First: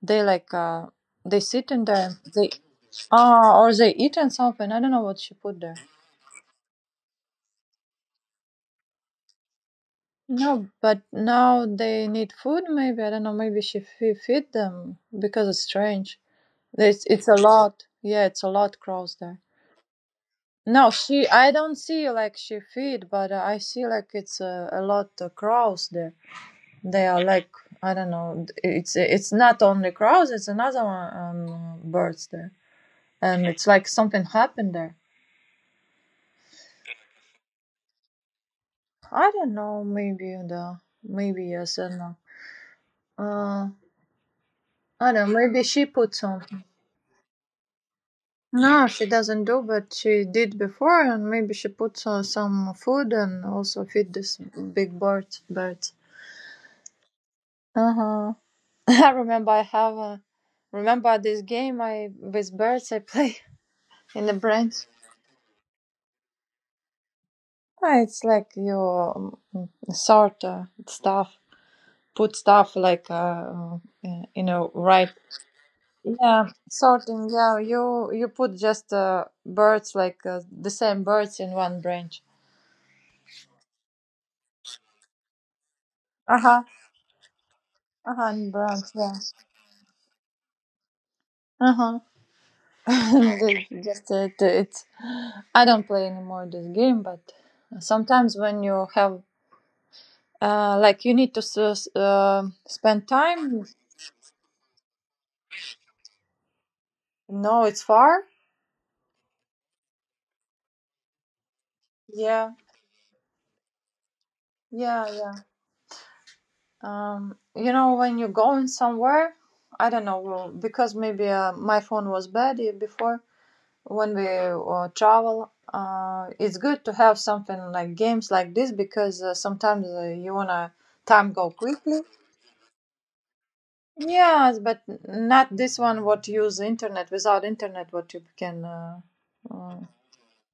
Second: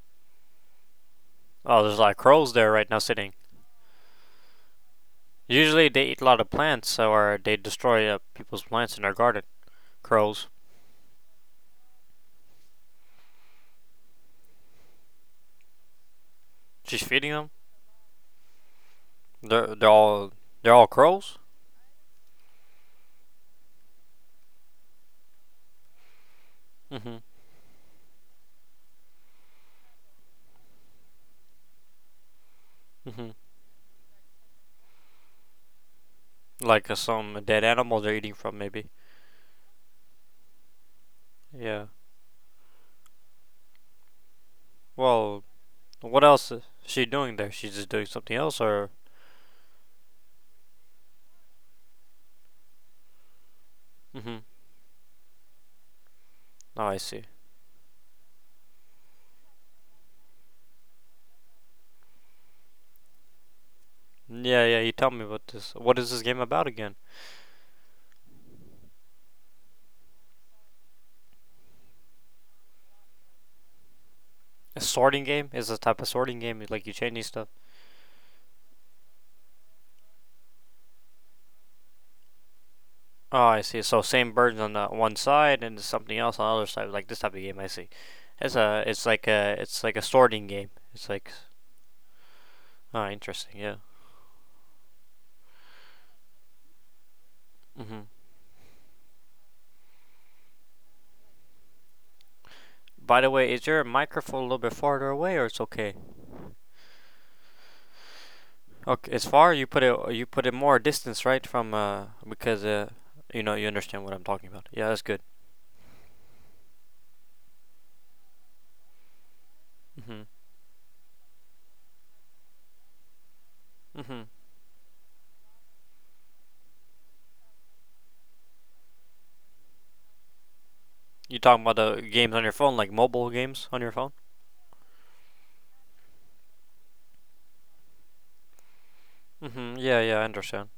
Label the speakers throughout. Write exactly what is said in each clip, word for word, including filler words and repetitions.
Speaker 1: They like uh they sit
Speaker 2: Oh,
Speaker 1: in
Speaker 2: there's a
Speaker 1: there.
Speaker 2: lot of
Speaker 1: They
Speaker 2: crows there right now sitting.
Speaker 1: ah or they eating something. I don't know what she put
Speaker 2: Usually
Speaker 1: there.
Speaker 2: they eat a lot of plants, or they destroy uh, people's plants in their garden. Crows.
Speaker 1: No, but now they need food, maybe. I don't know, maybe she fe feed them because it's strange.
Speaker 2: She's
Speaker 1: It's,
Speaker 2: feeding them.
Speaker 1: it's a lot. Yeah, it's a lot crows there.
Speaker 2: They're, they're all they're all
Speaker 1: No,
Speaker 2: crows.
Speaker 1: she, I don't see like she feed, but I see like it's a, a lot of crows there.
Speaker 2: Mm hmm
Speaker 1: They are like, I don't know, it's it's not only crows, it's another one, um, birds there.
Speaker 2: mm hmm
Speaker 1: And it's like something happened there.
Speaker 2: Like uh, some dead animal they're eating from, maybe.
Speaker 1: I don't know, maybe the, maybe
Speaker 2: Yeah.
Speaker 1: yes, I don't know. Uh, I
Speaker 2: Well,
Speaker 1: don't know, maybe she
Speaker 2: what
Speaker 1: put
Speaker 2: else is
Speaker 1: something.
Speaker 2: she doing there? She's just doing something else, or?
Speaker 1: No, she doesn't do, but she did before, and maybe she puts uh, some food and also
Speaker 2: Mm-hmm.
Speaker 1: feed this big bird. Bird.
Speaker 2: Oh, I see.
Speaker 1: Uh huh. I remember I have a, remember this game I with birds I play in the
Speaker 2: Yeah, yeah. You tell
Speaker 1: brains.
Speaker 2: me what this. What is this game about again?
Speaker 1: Ah, It's like you um, sort uh, stuff, put stuff like uh, uh, you
Speaker 2: A
Speaker 1: know
Speaker 2: sorting
Speaker 1: right.
Speaker 2: game is a type of sorting game.
Speaker 1: Yeah,
Speaker 2: Like you changing stuff.
Speaker 1: sorting. Yeah, you you put just uh, birds like uh, the same birds in one branch.
Speaker 2: Oh, I see. So same birds on the one side and something else on the
Speaker 1: Uh
Speaker 2: other
Speaker 1: huh.
Speaker 2: side. Like this type of game. I see.
Speaker 1: Uh huh.
Speaker 2: It's
Speaker 1: In
Speaker 2: a. It's
Speaker 1: branch.
Speaker 2: like
Speaker 1: Yeah.
Speaker 2: a. It's like a sorting game. It's like.
Speaker 1: Uh huh.
Speaker 2: Oh, interesting. Yeah.
Speaker 1: Just it, it's. I don't play anymore this game, but
Speaker 2: Mm-hmm.
Speaker 1: sometimes when you have uh, like you need to s- s- uh,
Speaker 2: By the
Speaker 1: spend
Speaker 2: way, is your
Speaker 1: time.
Speaker 2: microphone a little bit farther away, or it's okay?
Speaker 1: No, it's far.
Speaker 2: Okay, it's far. You put it. You put it more distance, right? From uh, because
Speaker 1: Yeah,
Speaker 2: uh, you know, you understand what I'm talking about. Yeah, that's good.
Speaker 1: yeah, yeah. Um, you know when you're going somewhere, I
Speaker 2: Mhm.
Speaker 1: don't know well, because maybe uh, my phone was bad uh, before
Speaker 2: Mhm.
Speaker 1: when we uh, travel. Uh, it's good to have something like games like this because uh, sometimes uh, you wanna
Speaker 2: You
Speaker 1: time
Speaker 2: talking
Speaker 1: go
Speaker 2: about the
Speaker 1: quickly.
Speaker 2: games on your phone, like mobile games on your phone?
Speaker 1: Yes, but not this one. What use internet without internet? What you can. Uh,
Speaker 2: Mhm.
Speaker 1: uh,
Speaker 2: Yeah. Yeah. I understand.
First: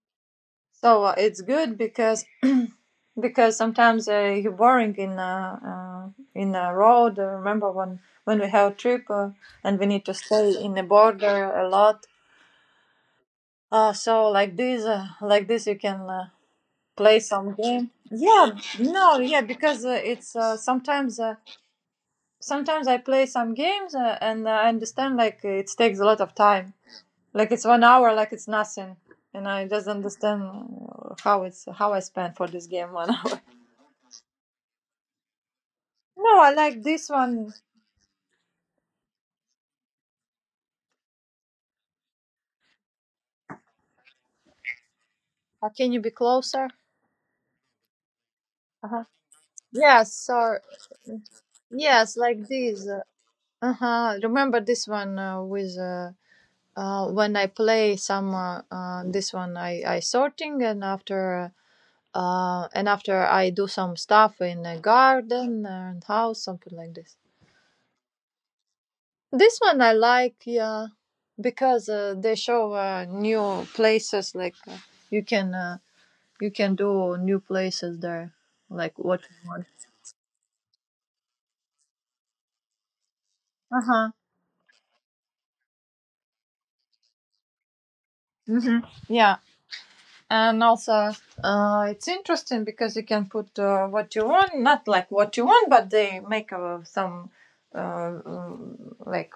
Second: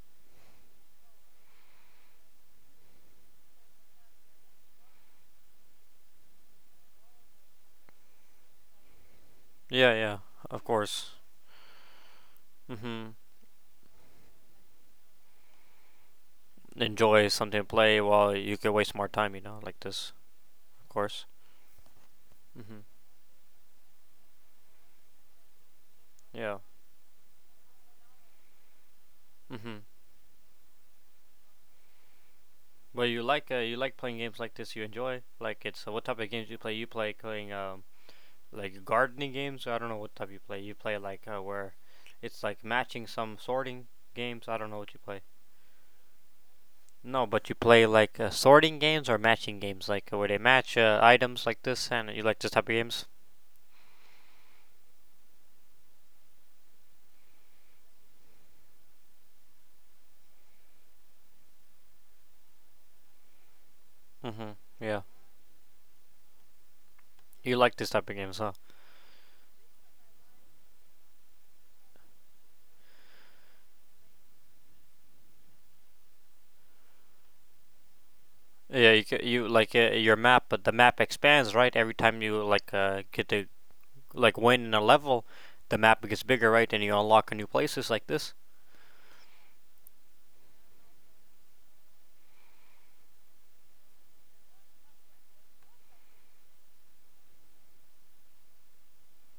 Speaker 1: so uh, it's good because because sometimes uh, you're boring in a uh, in a road. I remember when when we have a trip uh, and we
Speaker 2: Yeah.
Speaker 1: need to
Speaker 2: Yeah.
Speaker 1: stay
Speaker 2: Of
Speaker 1: in the
Speaker 2: course.
Speaker 1: border a lot.
Speaker 2: Mhm.
Speaker 1: Uh, so like this, uh, like this, you can uh, play
Speaker 2: Enjoy
Speaker 1: some
Speaker 2: something to
Speaker 1: game.
Speaker 2: play while
Speaker 1: Yeah,
Speaker 2: you can waste more
Speaker 1: no,
Speaker 2: time.
Speaker 1: yeah,
Speaker 2: You know, like
Speaker 1: because uh,
Speaker 2: this.
Speaker 1: it's uh,
Speaker 2: Of
Speaker 1: sometimes
Speaker 2: course.
Speaker 1: uh,
Speaker 2: Mhm.
Speaker 1: sometimes I play some games uh, and I understand like it takes a lot of
Speaker 2: Yeah.
Speaker 1: time. Like it's one hour, like it's nothing, and I
Speaker 2: Mhm.
Speaker 1: just understand uh, how it's how I spent for this game
Speaker 2: Well,
Speaker 1: one
Speaker 2: you
Speaker 1: hour.
Speaker 2: like uh, you like playing games like this. You enjoy like it's uh, what type of
Speaker 1: No,
Speaker 2: games do
Speaker 1: I
Speaker 2: you play?
Speaker 1: like
Speaker 2: You
Speaker 1: this
Speaker 2: play
Speaker 1: one.
Speaker 2: playing um like gardening games. So I don't know what type you play. You play like uh, where it's like matching some sorting games. I don't know what you play.
Speaker 1: Uh, can you be closer?
Speaker 2: No, but you play like uh, sorting
Speaker 1: Uh huh.
Speaker 2: games or matching games, like
Speaker 1: Yes,
Speaker 2: uh, where they
Speaker 1: sir.
Speaker 2: match uh, items like this, and
Speaker 1: Yes,
Speaker 2: you like
Speaker 1: like
Speaker 2: this type of
Speaker 1: this.
Speaker 2: games.
Speaker 1: Uh huh. Remember this one uh, with. Uh, uh, when I play some uh, uh, this one, I, I sorting and after uh, and after I do some stuff
Speaker 2: Mhm.
Speaker 1: in a
Speaker 2: Yeah,
Speaker 1: garden and house, something like this.
Speaker 2: you like this type of games, huh?
Speaker 1: This one I like, yeah, because uh, they show uh, new places. Like uh, you can uh, you can do new places there,
Speaker 2: Yeah,
Speaker 1: like
Speaker 2: you ca-
Speaker 1: what
Speaker 2: you
Speaker 1: you want.
Speaker 2: like uh, your map, but the map expands, right? Every time you like uh, get to
Speaker 1: Uh huh.
Speaker 2: like win in a level, the map gets bigger, right? And you unlock new places like this.
Speaker 1: Hmm. Yeah, and also uh, it's interesting because you can put uh, what you want, not like what you want, but they make uh, some uh, um, like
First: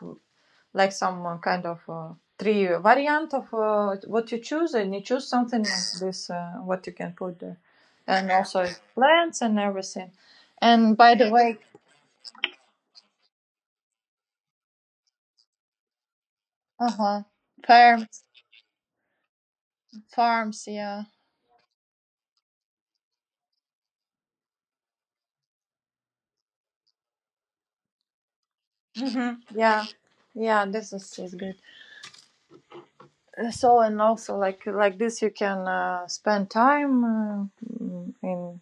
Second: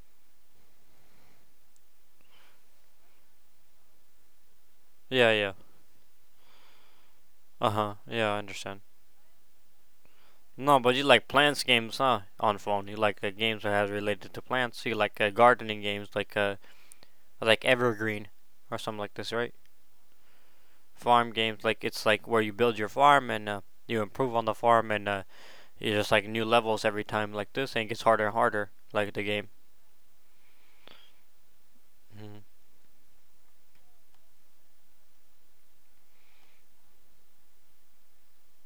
Speaker 1: like some uh, kind of uh, tree variant of uh, what you choose, and you choose
Speaker 2: Yeah, yeah.
Speaker 1: something like this, uh, what you can put there,
Speaker 2: Uh huh.
Speaker 1: and
Speaker 2: Yeah, I
Speaker 1: also
Speaker 2: understand.
Speaker 1: plants and everything.
Speaker 2: No, but
Speaker 1: And
Speaker 2: you
Speaker 1: by
Speaker 2: like
Speaker 1: the way,
Speaker 2: plants games, huh? On phone, you like uh, games that has related to plants. You like uh, gardening games, like uh,
Speaker 1: uh huh,
Speaker 2: like
Speaker 1: Farms,
Speaker 2: Evergreen or something like this, right?
Speaker 1: farms, yeah.
Speaker 2: Farm games, like it's like where you build your farm and uh, you improve on the farm, and uh, you just like new levels every time, like this, and it gets harder and harder, like the game.
Speaker 1: Yeah, yeah, this is, is good.
Speaker 2: Mm-hmm.
Speaker 1: Uh, So and also like like this, you can uh, spend time uh, mm, in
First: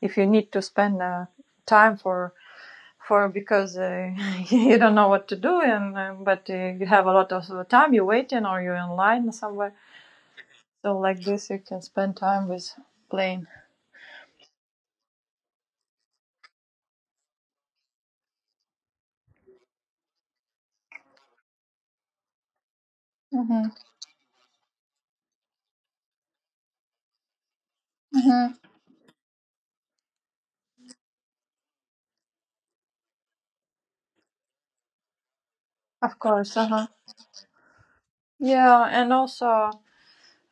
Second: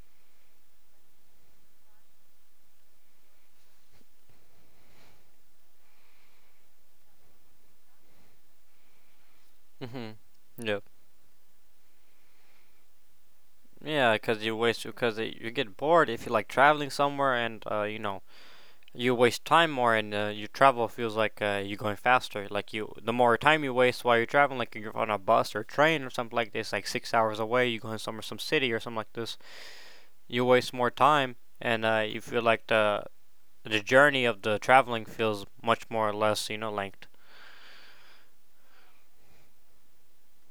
Speaker 1: if you need to spend uh, time for for because uh, you don't know what to do and uh, but uh, you have a lot of time you're waiting or you're in line somewhere
Speaker 2: Mm-hmm. Yep.
Speaker 1: so like this you can spend time with playing.
Speaker 2: Yeah, because you waste because you get bored if you like traveling somewhere, and uh, you know, you waste time more and uh, your travel feels like uh, you're going faster like you the more time you
Speaker 1: Hmm.
Speaker 2: waste while you're traveling like you're on a bus or train or something like this like six hours away you're going somewhere some
Speaker 1: Hmm.
Speaker 2: city or something like this you waste more time and uh, you feel like the the journey of the traveling feels much more or
Speaker 1: Of
Speaker 2: less you
Speaker 1: course.
Speaker 2: know
Speaker 1: Uh-huh.
Speaker 2: length.
Speaker 1: Yeah, and also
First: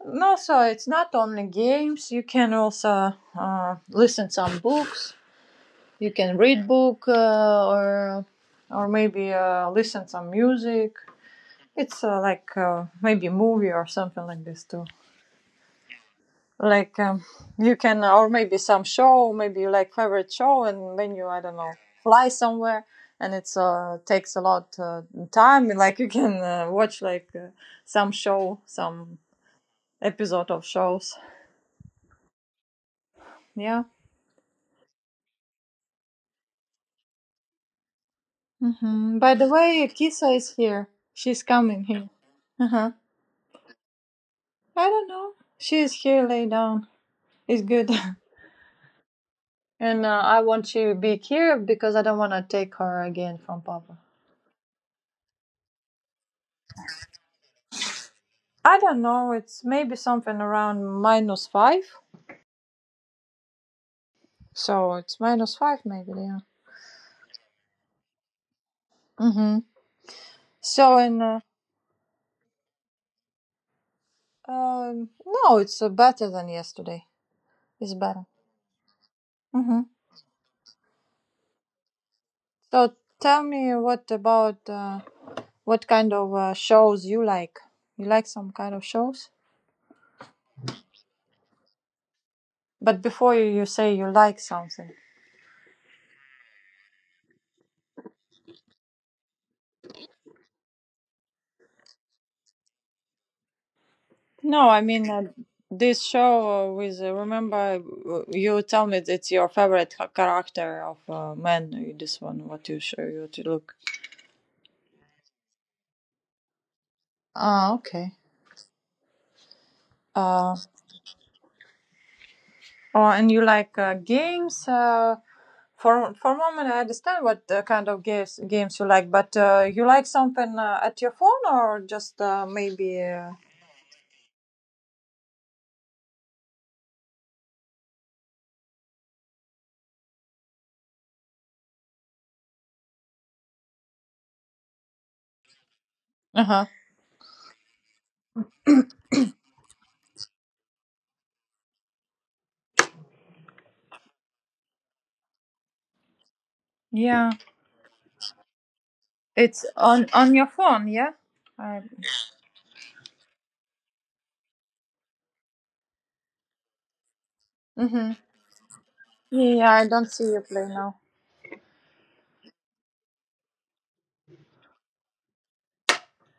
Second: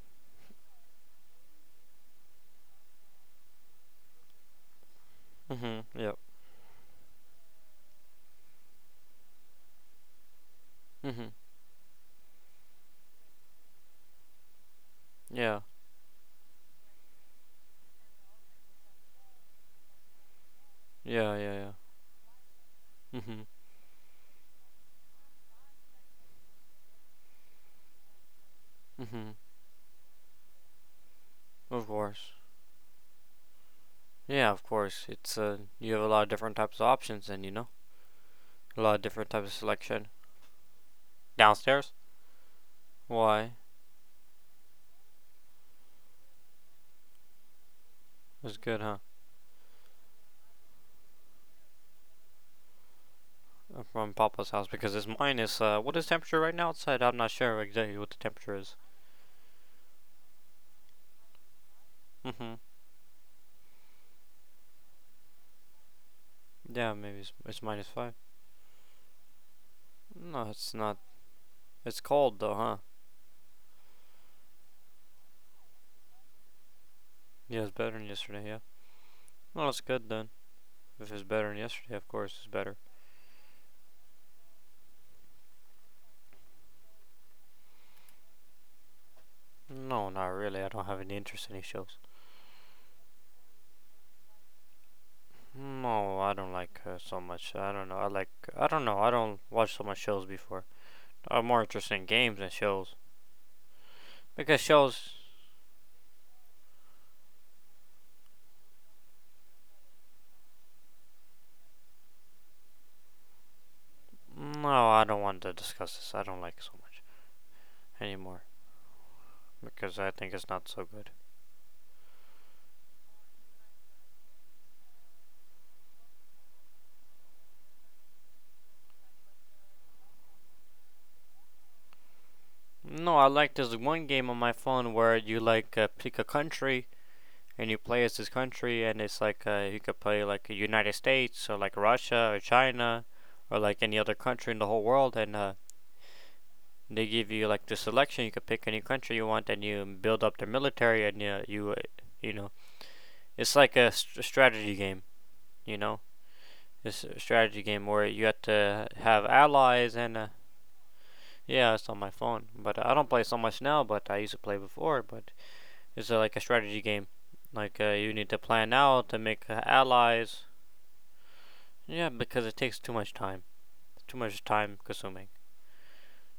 Speaker 1: and also it's not only games, you can also uh, listen some books,
Speaker 2: Mhm.
Speaker 1: you
Speaker 2: Yep.
Speaker 1: can read book uh, or or maybe uh, listen some music.
Speaker 2: Mhm.
Speaker 1: It's uh, like uh, maybe movie or something like this too,
Speaker 2: Yeah,
Speaker 1: like um, you can or maybe some show, maybe you like favorite show, and when you
Speaker 2: yeah,
Speaker 1: I don't know
Speaker 2: yeah,
Speaker 1: fly somewhere,
Speaker 2: yeah.
Speaker 1: and
Speaker 2: Mhm.
Speaker 1: it's uh takes a lot uh, time like you can uh, watch like uh, some show, some
Speaker 2: Mhm.
Speaker 1: episode of shows.
Speaker 2: Of course.
Speaker 1: Yeah.
Speaker 2: Yeah, of course it's uh you have a lot of different types of options and you know a lot of
Speaker 1: Hmm.
Speaker 2: different
Speaker 1: By
Speaker 2: types
Speaker 1: the
Speaker 2: of
Speaker 1: way,
Speaker 2: selection.
Speaker 1: Kisa is here, she's coming
Speaker 2: Downstairs.
Speaker 1: here. Uh-huh.
Speaker 2: Why?
Speaker 1: I don't know. She is here lay down, it's good.
Speaker 2: It's good, huh?
Speaker 1: And uh, I want to be here because I don't want to take her again from Papa.
Speaker 2: From Papa's house because it's minus. Uh, what is temperature right now outside? I'm not sure exactly what the temperature is.
Speaker 1: I don't know, it's maybe something around minus five.
Speaker 2: Mm-hmm.
Speaker 1: So it's minus five, maybe, yeah.
Speaker 2: Yeah, maybe it's, it's minus five.
Speaker 1: Hmm.
Speaker 2: No, it's
Speaker 1: So,
Speaker 2: not.
Speaker 1: and, uh,
Speaker 2: It's cold though, huh?
Speaker 1: um, no, it's uh, better than yesterday.
Speaker 2: Yeah, it's
Speaker 1: It's
Speaker 2: better than
Speaker 1: better.
Speaker 2: yesterday. Yeah. Well,
Speaker 1: Hmm.
Speaker 2: it's good then. If it's better than yesterday, of course, it's better.
Speaker 1: So tell me what about, uh, what kind of uh, shows you like? You like some kind of shows?
Speaker 2: No, not really. I don't have any interest in any shows.
Speaker 1: But before you, you say you like something.
Speaker 2: No, I don't like uh, so much. I don't know. I like. I don't know. I don't watch so much shows before. I'm more interested in games than shows because
Speaker 1: No, I mean
Speaker 2: shows.
Speaker 1: uh, this show uh, with uh, remember uh, you tell me it's your favorite ha- character of uh, man. uh, This one, what you show you to look.
Speaker 2: No, I don't want to discuss this. I don't like it so much
Speaker 1: Ah, okay.
Speaker 2: anymore. Because I think it's
Speaker 1: Uh,
Speaker 2: not so good.
Speaker 1: oh, and you like uh, games? Uh, for for a moment, I understand what uh, kind of games games you like, but uh, you like something uh, at your phone or just uh, maybe.
Speaker 2: No, I like this one game on my phone where you like uh, pick a country and you play as this country, and it's like uh, you could play like United States or like Russia or China or like any other country in the whole world, and uh,
Speaker 1: Uh huh.
Speaker 2: they give you like the selection. You could pick any country you want, and you build up their military, and you you uh, you know it's like a st- strategy game. You know, it's a
Speaker 1: Yeah,
Speaker 2: strategy game where you have to have
Speaker 1: it's
Speaker 2: allies
Speaker 1: on
Speaker 2: and uh.
Speaker 1: on your phone. Yeah.
Speaker 2: Yeah,
Speaker 1: I.
Speaker 2: it's on my phone, but I don't play so much now. But I used to play before. But it's uh, like a strategy game. Like uh,
Speaker 1: Mm-hmm.
Speaker 2: you need to plan out to make uh,
Speaker 1: Yeah, I don't see you
Speaker 2: allies.
Speaker 1: play now.
Speaker 2: Yeah, because it takes too much time. Too much time consuming.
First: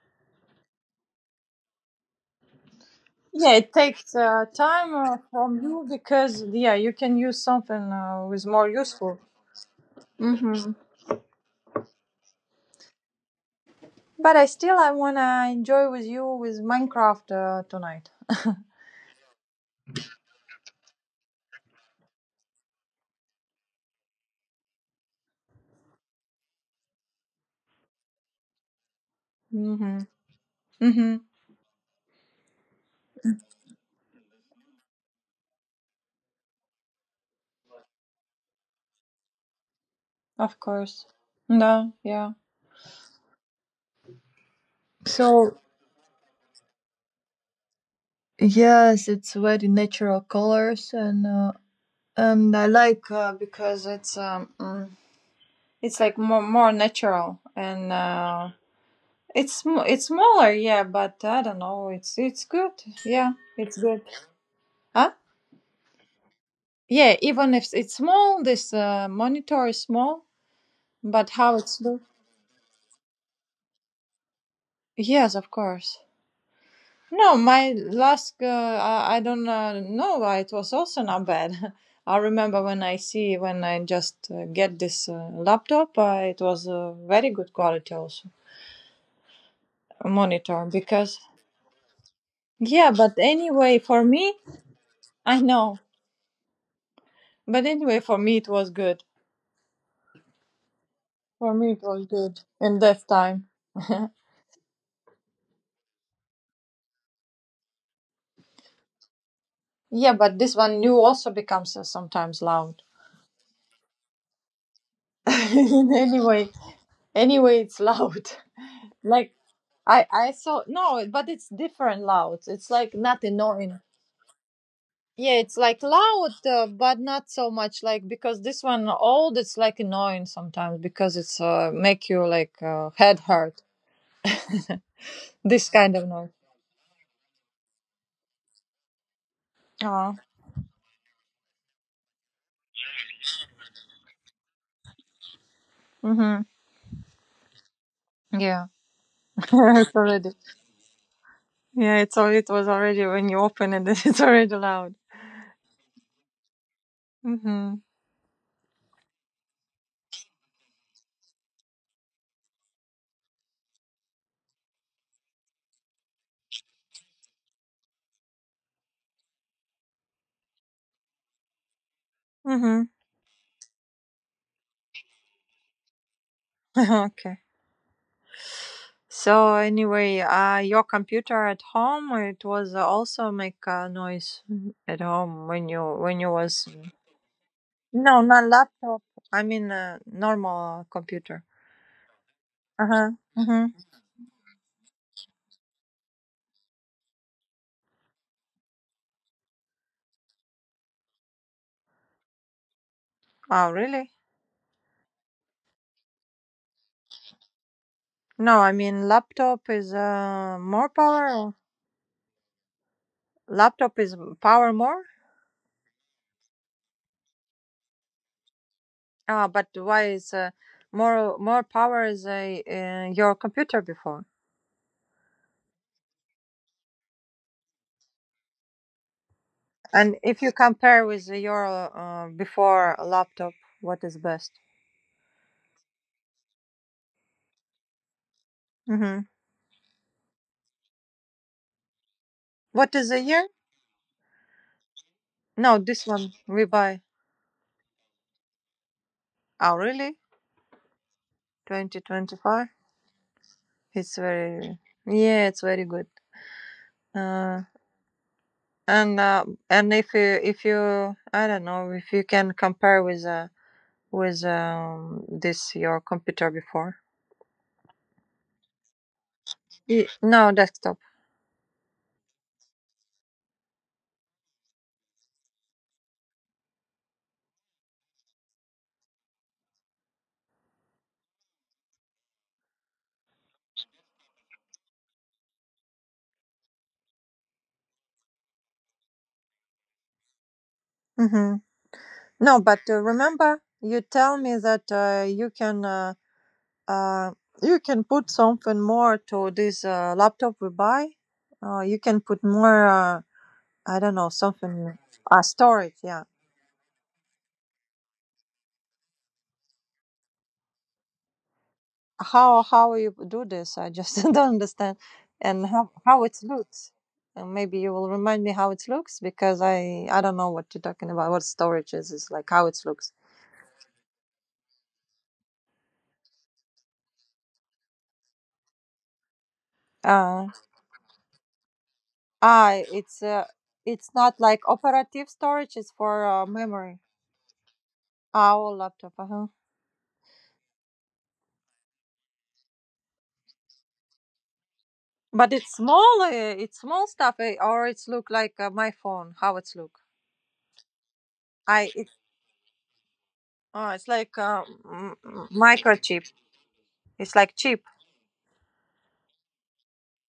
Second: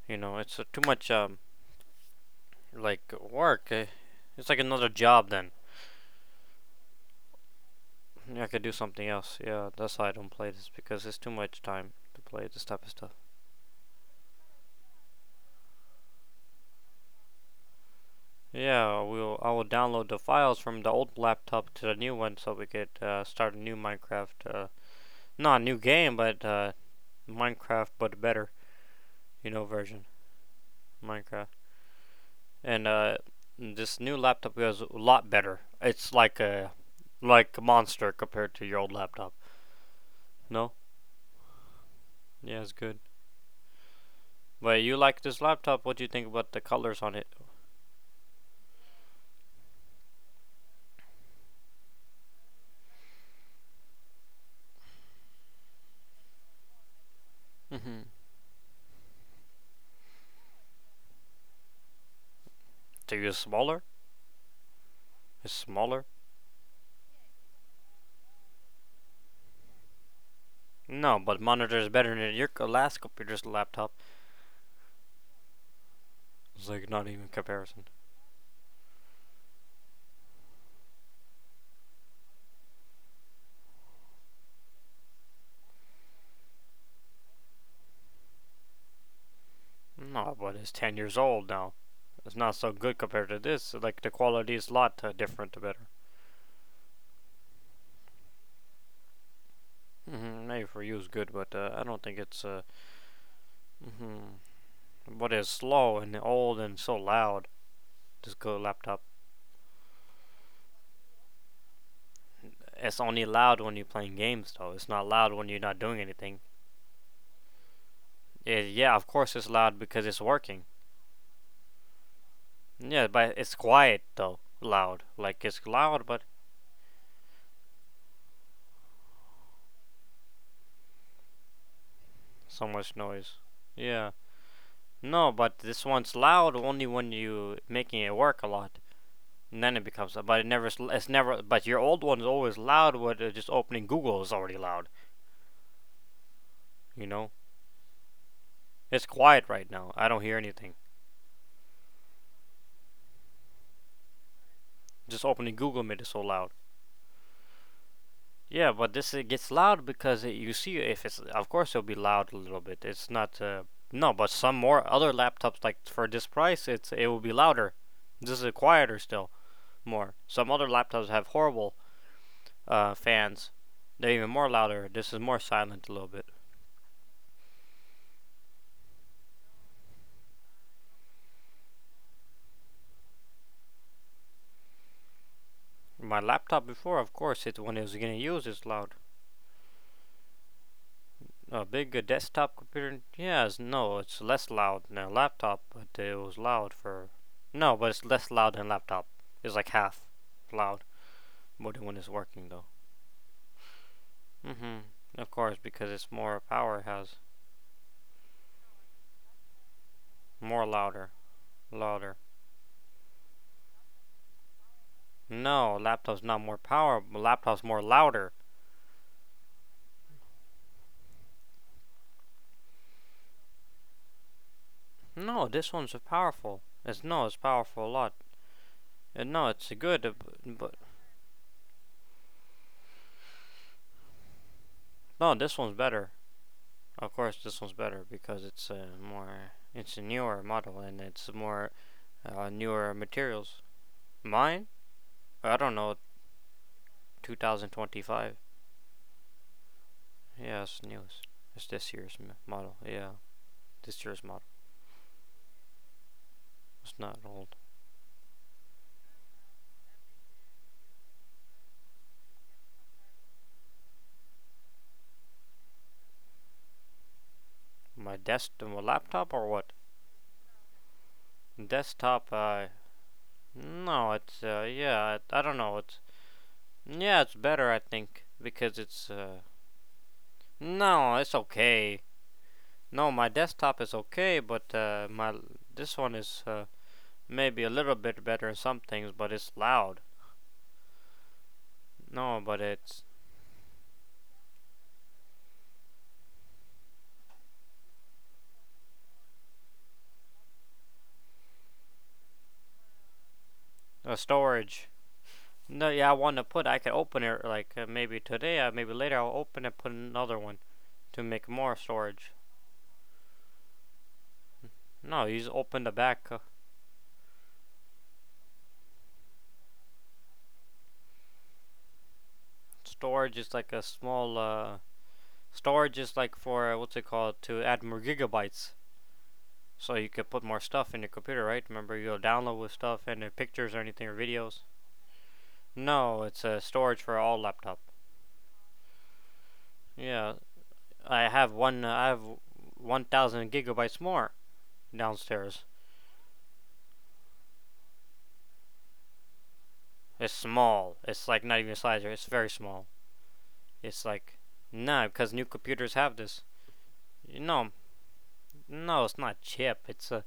Speaker 2: You know, it's uh, too much um like
Speaker 1: Yeah,
Speaker 2: work.
Speaker 1: it
Speaker 2: Eh.
Speaker 1: takes uh,
Speaker 2: It's like another
Speaker 1: time uh,
Speaker 2: job then.
Speaker 1: from you because yeah, you can use something uh,
Speaker 2: Yeah,
Speaker 1: with
Speaker 2: I could
Speaker 1: more
Speaker 2: do something
Speaker 1: useful.
Speaker 2: else. Yeah, that's why I don't play this
Speaker 1: Mm-hmm.
Speaker 2: because it's too much time to play this type of stuff.
Speaker 1: But I still I wanna enjoy with you with Minecraft uh, tonight.
Speaker 2: Yeah, we'll I will download the files from the old laptop to the new one so we could uh, start a new Minecraft. Uh, not a new game, but uh, Minecraft but better, you know,
Speaker 1: Mm-hmm.
Speaker 2: version
Speaker 1: Mm-hmm.
Speaker 2: Minecraft. And uh, this new laptop is a lot better. It's like a like a monster compared to your old laptop.
Speaker 1: Of
Speaker 2: No,
Speaker 1: course. No. Yeah.
Speaker 2: yeah, it's good. But you like this
Speaker 1: So
Speaker 2: laptop? What do you think about the colors on it?
Speaker 1: yes, it's very natural colors and uh, and I like uh, because it's um mm, it's like more more natural and
Speaker 2: Mm-hmm.
Speaker 1: uh, it's sm- it's smaller. Yeah, but I don't know. It's it's good.
Speaker 2: To you,
Speaker 1: Yeah, it's
Speaker 2: smaller?
Speaker 1: good. Huh?
Speaker 2: It's smaller?
Speaker 1: Yeah, even if it's small, this uh, monitor is small,
Speaker 2: No,
Speaker 1: but
Speaker 2: but
Speaker 1: how
Speaker 2: monitor
Speaker 1: it's
Speaker 2: is
Speaker 1: look?
Speaker 2: better than your co- last computer's laptop.
Speaker 1: Yes, of course.
Speaker 2: It's like not even
Speaker 1: No, my
Speaker 2: comparison.
Speaker 1: last, uh, I I don't uh, know why it was also not bad. I remember when I see, when I just uh, get this uh, laptop, uh, it was uh, very good quality also,
Speaker 2: No, but
Speaker 1: monitor,
Speaker 2: it's ten years
Speaker 1: because,
Speaker 2: old now. It's not so
Speaker 1: yeah,
Speaker 2: good
Speaker 1: but
Speaker 2: compared to this.
Speaker 1: anyway,
Speaker 2: Like
Speaker 1: for
Speaker 2: the
Speaker 1: me,
Speaker 2: quality is a lot uh,
Speaker 1: I
Speaker 2: different,
Speaker 1: know,
Speaker 2: better.
Speaker 1: but anyway, for me, it was good.
Speaker 2: Hmm. Maybe for you it's good, but
Speaker 1: For
Speaker 2: uh,
Speaker 1: me, it
Speaker 2: I don't
Speaker 1: was
Speaker 2: think
Speaker 1: good
Speaker 2: it's. Uh,
Speaker 1: in that time.
Speaker 2: hmm. But it's slow and old and so loud. This good laptop.
Speaker 1: Yeah, but this one new also becomes uh, sometimes loud.
Speaker 2: It's only loud when you're playing games, though. It's not loud when you're not doing anything.
Speaker 1: Anyway, anyway, it's loud.
Speaker 2: Yeah, yeah, of
Speaker 1: Like
Speaker 2: course it's loud because
Speaker 1: I,
Speaker 2: it's
Speaker 1: I saw
Speaker 2: working.
Speaker 1: no, but it's different loud. It's like
Speaker 2: Yeah,
Speaker 1: not
Speaker 2: but it's
Speaker 1: annoying.
Speaker 2: quiet though. Loud,
Speaker 1: Yeah,
Speaker 2: like
Speaker 1: it's
Speaker 2: it's
Speaker 1: like
Speaker 2: loud, but
Speaker 1: loud, uh, but not so much like because this one old. It's like annoying sometimes because it's uh, make you like
Speaker 2: so
Speaker 1: uh,
Speaker 2: much
Speaker 1: head
Speaker 2: noise.
Speaker 1: hurt.
Speaker 2: Yeah. No, but
Speaker 1: This
Speaker 2: this
Speaker 1: kind of
Speaker 2: one's
Speaker 1: noise.
Speaker 2: loud only when you making it work a lot. And then it
Speaker 1: Oh.
Speaker 2: becomes, but it never, it's never. But your old one's always loud. With uh, just opening Google is already loud.
Speaker 1: Mhm.
Speaker 2: You know.
Speaker 1: Yeah.
Speaker 2: It's quiet
Speaker 1: It's
Speaker 2: right now. I don't
Speaker 1: already.
Speaker 2: hear anything.
Speaker 1: Yeah, it's all. It was already when you open it. It's already loud.
Speaker 2: Just opening Google made it so loud.
Speaker 1: Mhm.
Speaker 2: Yeah, but this it gets loud because it, you see if it's of course it'll be loud a little bit. It's not uh, no, but some more other laptops like for this price it's it will be louder. This is quieter still more. Some other laptops have horrible
Speaker 1: Mhm.
Speaker 2: uh, fans. They're even more louder. This is more silent a little bit.
Speaker 1: Okay. So anyway, uh, your computer at home it was also make uh, noise at home when you
Speaker 2: My
Speaker 1: when you
Speaker 2: laptop
Speaker 1: was.
Speaker 2: before, of course, it when it was
Speaker 1: No,
Speaker 2: getting
Speaker 1: not
Speaker 2: used, it's loud.
Speaker 1: laptop. I mean uh, normal computer.
Speaker 2: A big uh, desktop
Speaker 1: Uh
Speaker 2: computer?
Speaker 1: huh.
Speaker 2: Yes,
Speaker 1: Mm-hmm.
Speaker 2: no, it's less loud than a laptop, but it was loud for. No, but it's less loud than a laptop. It's like half loud, but when it's working though.
Speaker 1: Oh really?
Speaker 2: Hmm. Of course, because it's more power, it has
Speaker 1: No, I mean laptop is uh,
Speaker 2: more
Speaker 1: more
Speaker 2: louder.
Speaker 1: power. or-
Speaker 2: Louder.
Speaker 1: Laptop is power more.
Speaker 2: No, laptop's not more power, but laptop's more louder.
Speaker 1: Ah, but why is uh, more more power is uh, uh, your computer before?
Speaker 2: No, this one's powerful. It's no, it's powerful a lot. And no, it's good, uh,
Speaker 1: And if you
Speaker 2: but.
Speaker 1: compare with your uh, before laptop, what is best?
Speaker 2: No, this one's better. Of course, this one's better because it's a
Speaker 1: Mm-hmm.
Speaker 2: more, it's a newer model and it's more uh, newer
Speaker 1: What is the year?
Speaker 2: materials. Mine, I don't
Speaker 1: No,
Speaker 2: know,
Speaker 1: this one we buy.
Speaker 2: two thousand twenty-five.
Speaker 1: Oh, really?
Speaker 2: Yeah, it's newest. It's this year's
Speaker 1: twenty twenty-five.
Speaker 2: model. Yeah, this
Speaker 1: It's
Speaker 2: year's model.
Speaker 1: very yeah, it's very good.
Speaker 2: It's not old.
Speaker 1: Uh, and uh, and if you if you I don't know if you can compare with uh, with um, this your computer before.
Speaker 2: My desk, uh, my laptop, or what?
Speaker 1: Y- No desktop.
Speaker 2: Desktop. Uh, no, it's uh, yeah. I, I don't know. It's yeah, it's better. I think because it's uh, no, it's okay. No, my desktop is okay, but uh, my this one is uh, maybe a little bit better in some things, but it's loud.
Speaker 1: Hmm.
Speaker 2: No,
Speaker 1: No,
Speaker 2: but
Speaker 1: but uh,
Speaker 2: it's
Speaker 1: remember you tell me that uh, you can uh, uh, you can put something more to this uh, laptop we buy. Uh, you can put more. Uh, I don't
Speaker 2: a
Speaker 1: know, something
Speaker 2: storage.
Speaker 1: uh,
Speaker 2: No,
Speaker 1: storage,
Speaker 2: yeah, I
Speaker 1: yeah.
Speaker 2: want to put. I could open it like uh, maybe today, uh, maybe later. I'll open and put another one to make more storage.
Speaker 1: How how you do this? I just don't understand.
Speaker 2: No, you just
Speaker 1: And
Speaker 2: open
Speaker 1: how
Speaker 2: the
Speaker 1: how
Speaker 2: back.
Speaker 1: it
Speaker 2: Uh,
Speaker 1: looks. And maybe you will remind me how it looks because I I don't know what you're talking about. What storage is is like how it looks.
Speaker 2: storage is like a small. Uh, storage is like for uh, what's it called to add more gigabytes, so you could put
Speaker 1: Uh
Speaker 2: more stuff in your computer, right? Remember, you'll download
Speaker 1: ah
Speaker 2: with stuff
Speaker 1: it's
Speaker 2: and uh,
Speaker 1: uh
Speaker 2: pictures or anything
Speaker 1: it's
Speaker 2: or
Speaker 1: not like
Speaker 2: videos.
Speaker 1: operative storage, it's
Speaker 2: No,
Speaker 1: for uh,
Speaker 2: it's a uh,
Speaker 1: memory.
Speaker 2: storage for all laptop.
Speaker 1: Our laptop, uh-huh.
Speaker 2: Yeah, I have one. Uh, I have one thousand gigabytes more
Speaker 1: But
Speaker 2: downstairs.
Speaker 1: it's small, uh, it's small stuff eh, or it's look like uh, my phone, how it's look.
Speaker 2: It's small. It's like not even a
Speaker 1: I it,
Speaker 2: slider. It's very small.
Speaker 1: oh,
Speaker 2: It's
Speaker 1: it's like
Speaker 2: like
Speaker 1: uh,
Speaker 2: nah,
Speaker 1: m-
Speaker 2: because new
Speaker 1: m-
Speaker 2: computers have
Speaker 1: microchip.
Speaker 2: this.
Speaker 1: It's
Speaker 2: You
Speaker 1: like
Speaker 2: know,
Speaker 1: chip.
Speaker 2: no, it's not chip. It's a.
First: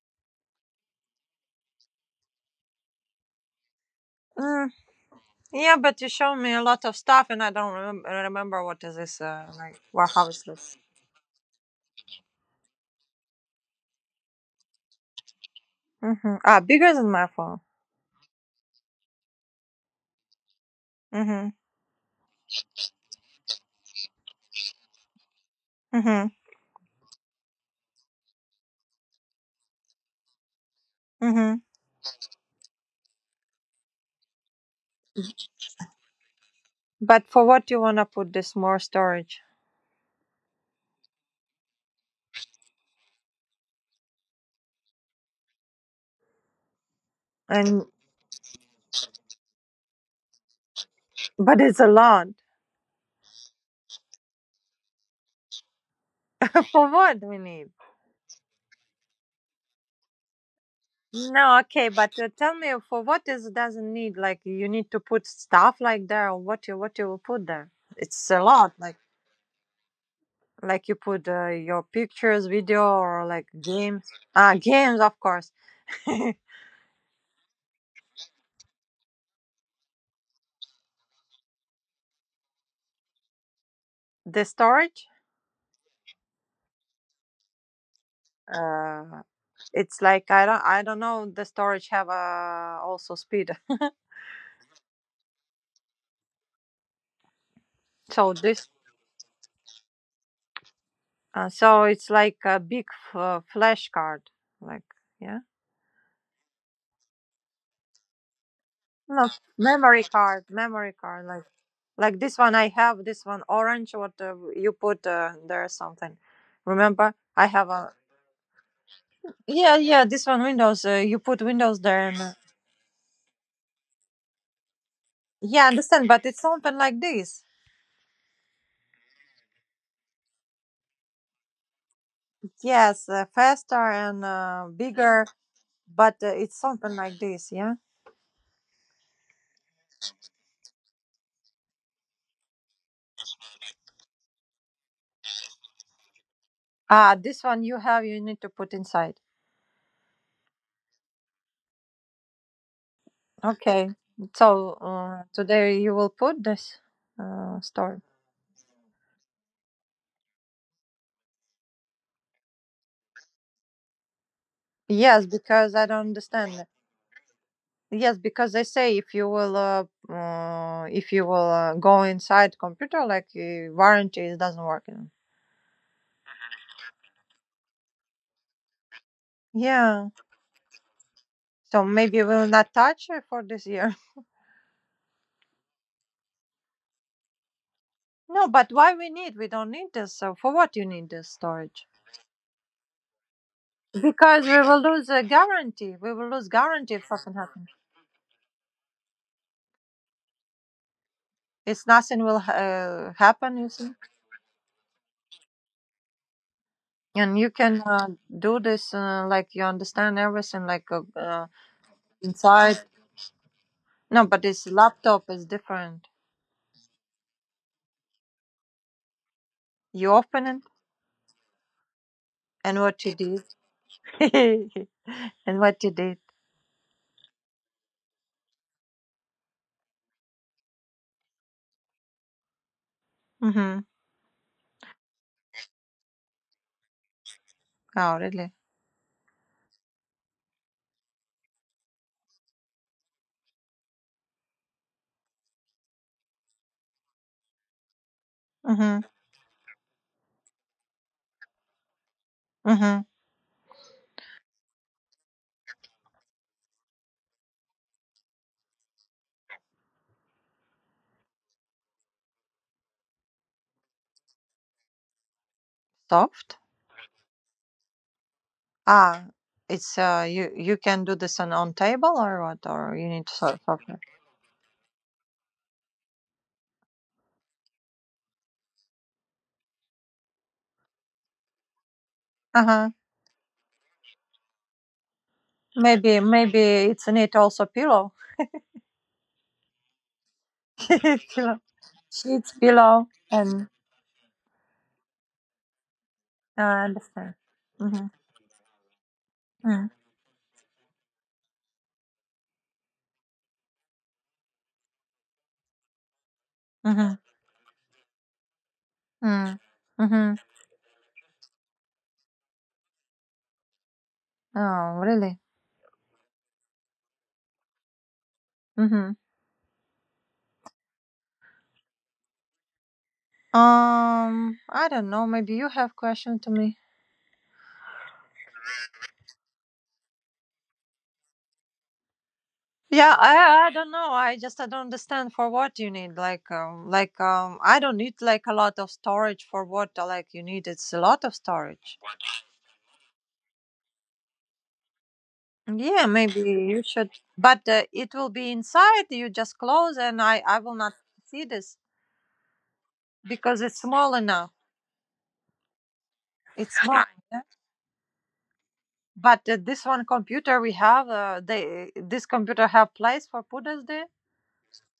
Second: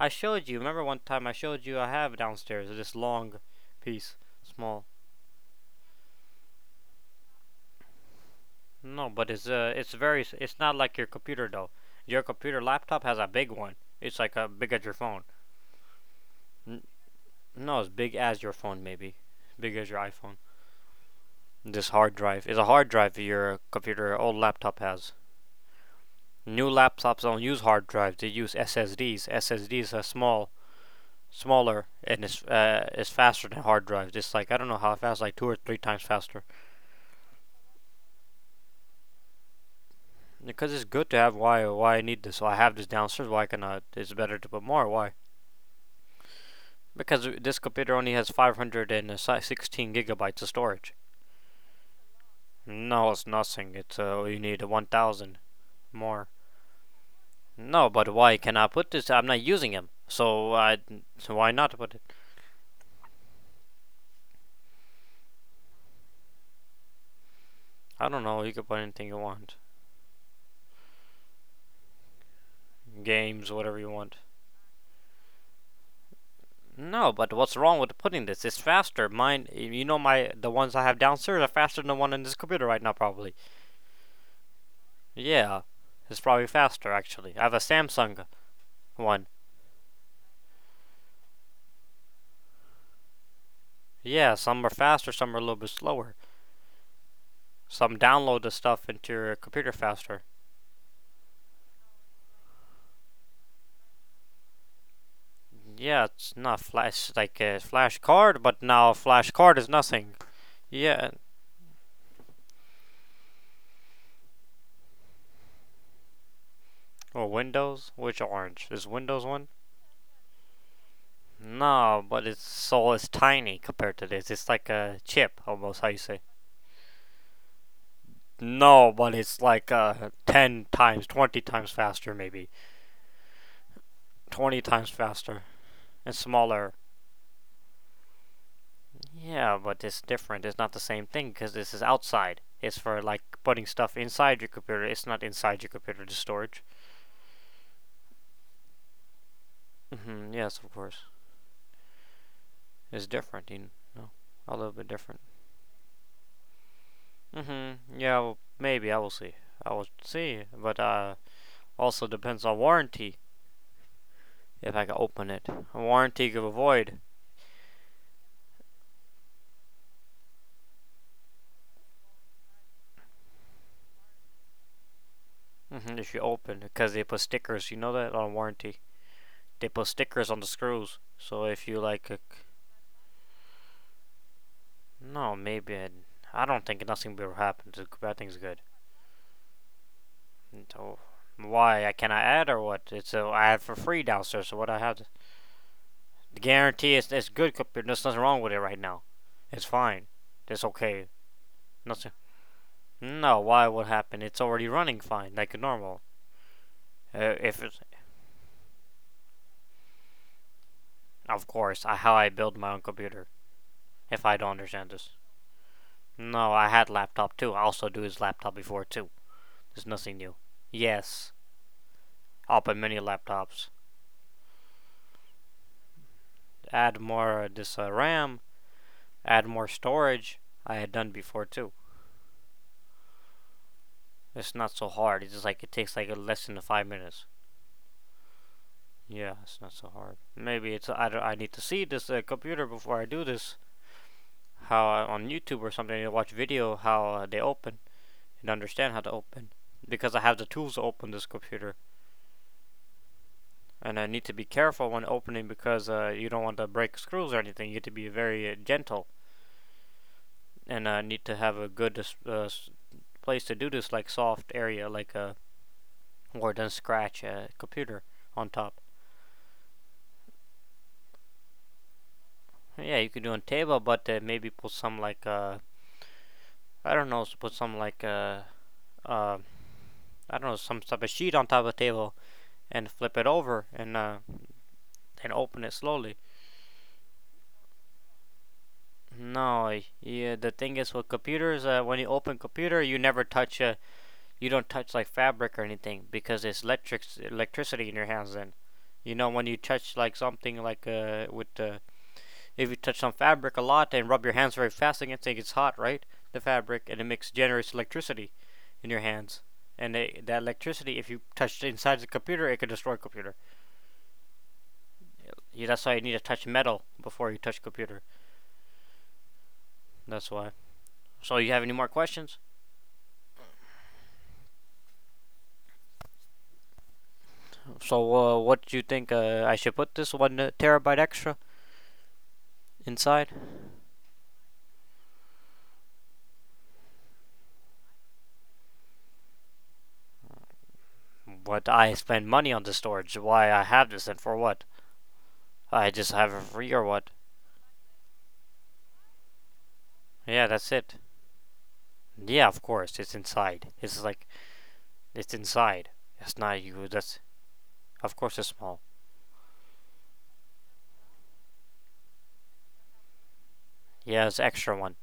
Speaker 2: I showed you. Remember one time I showed you I have downstairs this long piece,
Speaker 1: Mm,
Speaker 2: small.
Speaker 1: yeah, but you show me a lot of stuff, and I don't remem- remember what is
Speaker 2: No,
Speaker 1: this
Speaker 2: but
Speaker 1: uh,
Speaker 2: it's uh,
Speaker 1: like.
Speaker 2: it's
Speaker 1: What
Speaker 2: very.
Speaker 1: how is
Speaker 2: It's not
Speaker 1: this?
Speaker 2: like your computer though. Your computer laptop has a big one. It's like a big as your phone.
Speaker 1: Mm-hmm. Ah,
Speaker 2: N-
Speaker 1: bigger than my phone.
Speaker 2: no, it's big as your phone maybe, big as your iPhone.
Speaker 1: Mm-hmm.
Speaker 2: This hard drive is a hard drive your computer, old laptop has.
Speaker 1: Mm-hmm.
Speaker 2: New laptops don't use hard drives; they use S S Ds. S S Ds are small,
Speaker 1: Mm-hmm.
Speaker 2: smaller, and it's uh, it's faster than hard drives. It's like I don't know how fast, like two or three times faster.
Speaker 1: But for what do you wanna put this more storage?
Speaker 2: Because it's good to have. Why? Why I need this? So I have this downstairs. Why can I? It's better to put more. Why? Because this
Speaker 1: And
Speaker 2: computer only has five hundred sixteen gigabytes of storage.
Speaker 1: but it's a lot.
Speaker 2: No, it's nothing. It's uh, You need one thousand more.
Speaker 1: For what we need?
Speaker 2: No, but why can I put this? I'm not using him, so I so why
Speaker 1: No,
Speaker 2: not
Speaker 1: okay,
Speaker 2: put it?
Speaker 1: but uh, tell me for what is doesn't need like you need to put stuff like there or what you what you will put there?
Speaker 2: I don't
Speaker 1: It's
Speaker 2: know.
Speaker 1: a
Speaker 2: You can
Speaker 1: lot
Speaker 2: put
Speaker 1: like
Speaker 2: anything you want,
Speaker 1: like you put uh, your pictures, video, or like
Speaker 2: games, whatever you
Speaker 1: games.
Speaker 2: want.
Speaker 1: Ah, games, of course.
Speaker 2: No, but what's wrong with putting this? It's faster. Mine, you know, my the ones I have downstairs are faster than the one in this computer right now, probably.
Speaker 1: The storage,
Speaker 2: Yeah, it's probably faster actually. I have a Samsung
Speaker 1: uh
Speaker 2: one.
Speaker 1: it's like i don't i don't know the storage have uh also speed.
Speaker 2: Yeah, some are faster, some are a little bit slower. Some
Speaker 1: So
Speaker 2: download the
Speaker 1: this,
Speaker 2: stuff into your computer faster.
Speaker 1: uh, so it's like a big f- uh, flash card like. Yeah.
Speaker 2: Yeah, it's not flash like a flash card, but now flash
Speaker 1: No,
Speaker 2: card is
Speaker 1: memory
Speaker 2: nothing.
Speaker 1: card memory
Speaker 2: Yeah,
Speaker 1: card like. Like this one, I have this one orange, what, uh, you put, uh, there something. Remember
Speaker 2: or
Speaker 1: I have
Speaker 2: Windows?
Speaker 1: a
Speaker 2: Which orange? Is Windows one?
Speaker 1: yeah, yeah, this one Windows, uh, you put Windows
Speaker 2: No,
Speaker 1: there, and
Speaker 2: but
Speaker 1: uh,
Speaker 2: it's so it's tiny compared to this. It's like a chip
Speaker 1: yeah, I
Speaker 2: almost. How you
Speaker 1: understand,
Speaker 2: say?
Speaker 1: but it's something like this.
Speaker 2: No, but it's like uh, ten times, twenty times faster, maybe
Speaker 1: Yes, uh, faster and
Speaker 2: twenty
Speaker 1: uh,
Speaker 2: times
Speaker 1: bigger.
Speaker 2: faster and
Speaker 1: But uh, it's
Speaker 2: smaller.
Speaker 1: something like this, yeah.
Speaker 2: Yeah, but it's different. It's not the same thing because this is outside. It's for like putting stuff inside your computer. It's not inside your computer. The storage.
Speaker 1: Ah, this one you have, you need to put inside.
Speaker 2: Hmm, yes, of course. It's different. You
Speaker 1: Okay,
Speaker 2: know, a little
Speaker 1: so
Speaker 2: bit different.
Speaker 1: uh, today you will put this, uh,
Speaker 2: Mm-hmm.
Speaker 1: store.
Speaker 2: Yeah, well, maybe I will see. I will see, but uh, also depends on warranty if I can
Speaker 1: Yes,
Speaker 2: open it.
Speaker 1: because
Speaker 2: A
Speaker 1: I don't
Speaker 2: warranty could
Speaker 1: understand it.
Speaker 2: avoid,
Speaker 1: Yes, because they say if you will uh, uh, if you will uh, go inside computer, like, uh, warranty it doesn't work you know.
Speaker 2: mm-hmm, if you open because they put stickers. You know that on warranty they put
Speaker 1: Yeah,
Speaker 2: stickers on the screws. So if you
Speaker 1: so
Speaker 2: like, uh,
Speaker 1: maybe we'll not touch it for this year.
Speaker 2: no, maybe I, I don't think nothing will happen. The bad thing's
Speaker 1: No,
Speaker 2: good.
Speaker 1: but why we need, we don't need this, so for what you
Speaker 2: So
Speaker 1: need this storage?
Speaker 2: why I cannot add or what? It's a I have for free
Speaker 1: Because
Speaker 2: downstairs.
Speaker 1: we
Speaker 2: So what I
Speaker 1: will
Speaker 2: have to.
Speaker 1: lose a guarantee. We will
Speaker 2: The
Speaker 1: lose guarantee
Speaker 2: guarantee
Speaker 1: if
Speaker 2: is it's
Speaker 1: something
Speaker 2: good
Speaker 1: happens.
Speaker 2: computer. There's nothing wrong with it right now. It's fine. It's okay.
Speaker 1: It's
Speaker 2: Nothing.
Speaker 1: nothing will uh,
Speaker 2: No,
Speaker 1: happen,
Speaker 2: why
Speaker 1: you
Speaker 2: would
Speaker 1: see.
Speaker 2: happen? It's already running fine, like normal. Uh,
Speaker 1: And you
Speaker 2: if it's,
Speaker 1: can uh, do this, uh, like you understand everything, like, uh,
Speaker 2: of
Speaker 1: uh,
Speaker 2: course, I, how I build my own
Speaker 1: inside.
Speaker 2: computer. If
Speaker 1: No,
Speaker 2: I
Speaker 1: but
Speaker 2: don't
Speaker 1: this
Speaker 2: understand this.
Speaker 1: laptop is different.
Speaker 2: No, I had laptop too. I also do his laptop before too. There's
Speaker 1: You
Speaker 2: nothing new.
Speaker 1: open it,
Speaker 2: Yes, open
Speaker 1: and
Speaker 2: many
Speaker 1: what you did,
Speaker 2: laptops.
Speaker 1: and what you did?
Speaker 2: Add more uh, this uh, RAM. Add more storage. I had done before too.
Speaker 1: Mm-hmm.
Speaker 2: It's not so hard. It's just like it takes like less than five minutes.
Speaker 1: Oh, really?
Speaker 2: Yeah, it's not so hard. Maybe it's I, don't- I need to see this uh, computer before I do this. how uh, on YouTube or something you watch video how uh, they open and understand how
Speaker 1: Mm-hmm.
Speaker 2: to open because I have the tools to open this computer
Speaker 1: Mm-hmm.
Speaker 2: and I need to be careful when opening because uh, you don't want to break screws or anything. You need to be very uh, gentle and I uh, need to have a good uh, place to do this like soft area like uh, where it
Speaker 1: Soft.
Speaker 2: doesn't scratch a computer on top.
Speaker 1: Ah, it's uh, you. You can do this on, on table or what,
Speaker 2: Yeah,
Speaker 1: or
Speaker 2: you
Speaker 1: you
Speaker 2: can
Speaker 1: need
Speaker 2: do on
Speaker 1: so-
Speaker 2: table,
Speaker 1: software?
Speaker 2: but uh, maybe put some like uh, I don't know, put some like uh, uh, I don't know, some type of sheet on top of the table
Speaker 1: Uh
Speaker 2: and
Speaker 1: huh.
Speaker 2: flip it over and uh, and open it slowly.
Speaker 1: Maybe maybe it's need also pillow,
Speaker 2: No, yeah. The thing is with
Speaker 1: pillow,
Speaker 2: computers, uh, when you open
Speaker 1: sheets,
Speaker 2: computer, you
Speaker 1: pillow,
Speaker 2: never touch
Speaker 1: and
Speaker 2: uh, you don't touch like fabric or anything because it's
Speaker 1: uh, I
Speaker 2: electric
Speaker 1: understand.
Speaker 2: electricity in your
Speaker 1: Mm-hmm.
Speaker 2: hands. Then you know when you
Speaker 1: Mm,
Speaker 2: touch like something like uh with uh, if you touch some fabric a lot and rub your hands very fast against it, it's hot, right? The fabric and it
Speaker 1: mm-hmm.
Speaker 2: makes generates electricity in your hands.
Speaker 1: Mm,
Speaker 2: And they,
Speaker 1: mm-hmm.
Speaker 2: that electricity, if you touch inside the computer, it could destroy computer.
Speaker 1: Oh, really?
Speaker 2: Yeah, that's why you need to touch metal before you touch computer.
Speaker 1: Mm-hmm.
Speaker 2: That's why. So you have any more questions?
Speaker 1: Um, I don't know. Maybe you have question to me.
Speaker 2: So, uh, what do you think? Uh, I should put this one uh, terabyte extra
Speaker 1: Yeah,
Speaker 2: inside?
Speaker 1: I I don't know. I just I don't understand for what you need, like um like um I don't need like a lot of storage for what, uh, like you need. It's a lot of
Speaker 2: What I
Speaker 1: storage.
Speaker 2: spend money on the storage? Why I have this and for what? I
Speaker 1: Yeah,
Speaker 2: just have
Speaker 1: maybe
Speaker 2: it free or
Speaker 1: you
Speaker 2: what?
Speaker 1: should. But uh, it will be inside. You just close, and I
Speaker 2: Yeah,
Speaker 1: I
Speaker 2: that's
Speaker 1: will
Speaker 2: it.
Speaker 1: not see this
Speaker 2: Yeah, of course it's
Speaker 1: because
Speaker 2: inside.
Speaker 1: it's
Speaker 2: It's
Speaker 1: small
Speaker 2: like
Speaker 1: enough.
Speaker 2: it's inside. It's not
Speaker 1: It's
Speaker 2: you.
Speaker 1: small,
Speaker 2: That's
Speaker 1: yeah.
Speaker 2: of course it's small.
Speaker 1: But uh, this one computer we have, uh, they this computer have place for putters there.
Speaker 2: Yeah, it's extra one.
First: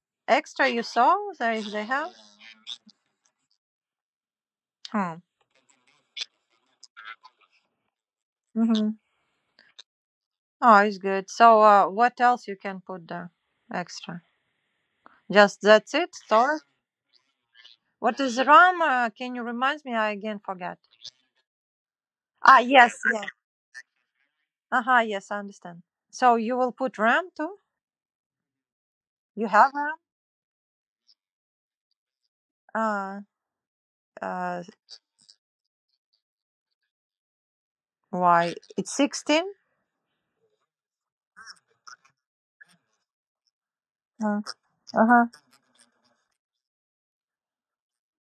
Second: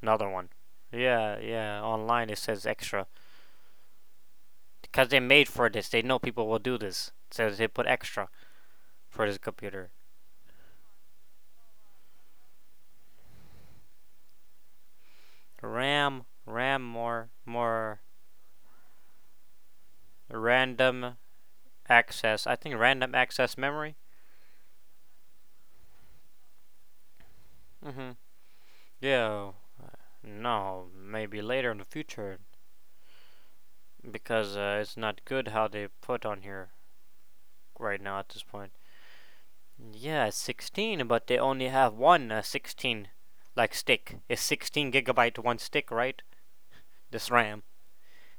Speaker 2: Another one.
Speaker 1: Extra, you saw
Speaker 2: Yeah,
Speaker 1: there if
Speaker 2: yeah.
Speaker 1: they have.
Speaker 2: Online it says extra because they
Speaker 1: Oh.
Speaker 2: made for this. They know people will do this, so they put extra
Speaker 1: Hmm. Mm-hmm.
Speaker 2: for this computer.
Speaker 1: Oh, it's good. So uh, what else you can put there? Extra. Just that's it.
Speaker 2: RAM,
Speaker 1: Store.
Speaker 2: RAM more, more
Speaker 1: What is RAM? Uh, can you remind me? I again forget.
Speaker 2: random access. I
Speaker 1: Ah,
Speaker 2: think
Speaker 1: yes,
Speaker 2: random
Speaker 1: yes.
Speaker 2: access memory.
Speaker 1: Aha, yes, I understand. So you will put RAM too?
Speaker 2: Mhm.
Speaker 1: You
Speaker 2: Yeah.
Speaker 1: have
Speaker 2: No. Maybe later in the future
Speaker 1: RAM? Uh,
Speaker 2: because
Speaker 1: uh,
Speaker 2: uh, it's not good how they put on here right now at this
Speaker 1: why?
Speaker 2: point.
Speaker 1: It's sixteen?
Speaker 2: Yeah, sixteen, but they only have one uh, sixteen like stick.
Speaker 1: Uh
Speaker 2: It's sixteen
Speaker 1: huh.
Speaker 2: gigabyte one stick, right? This RAM.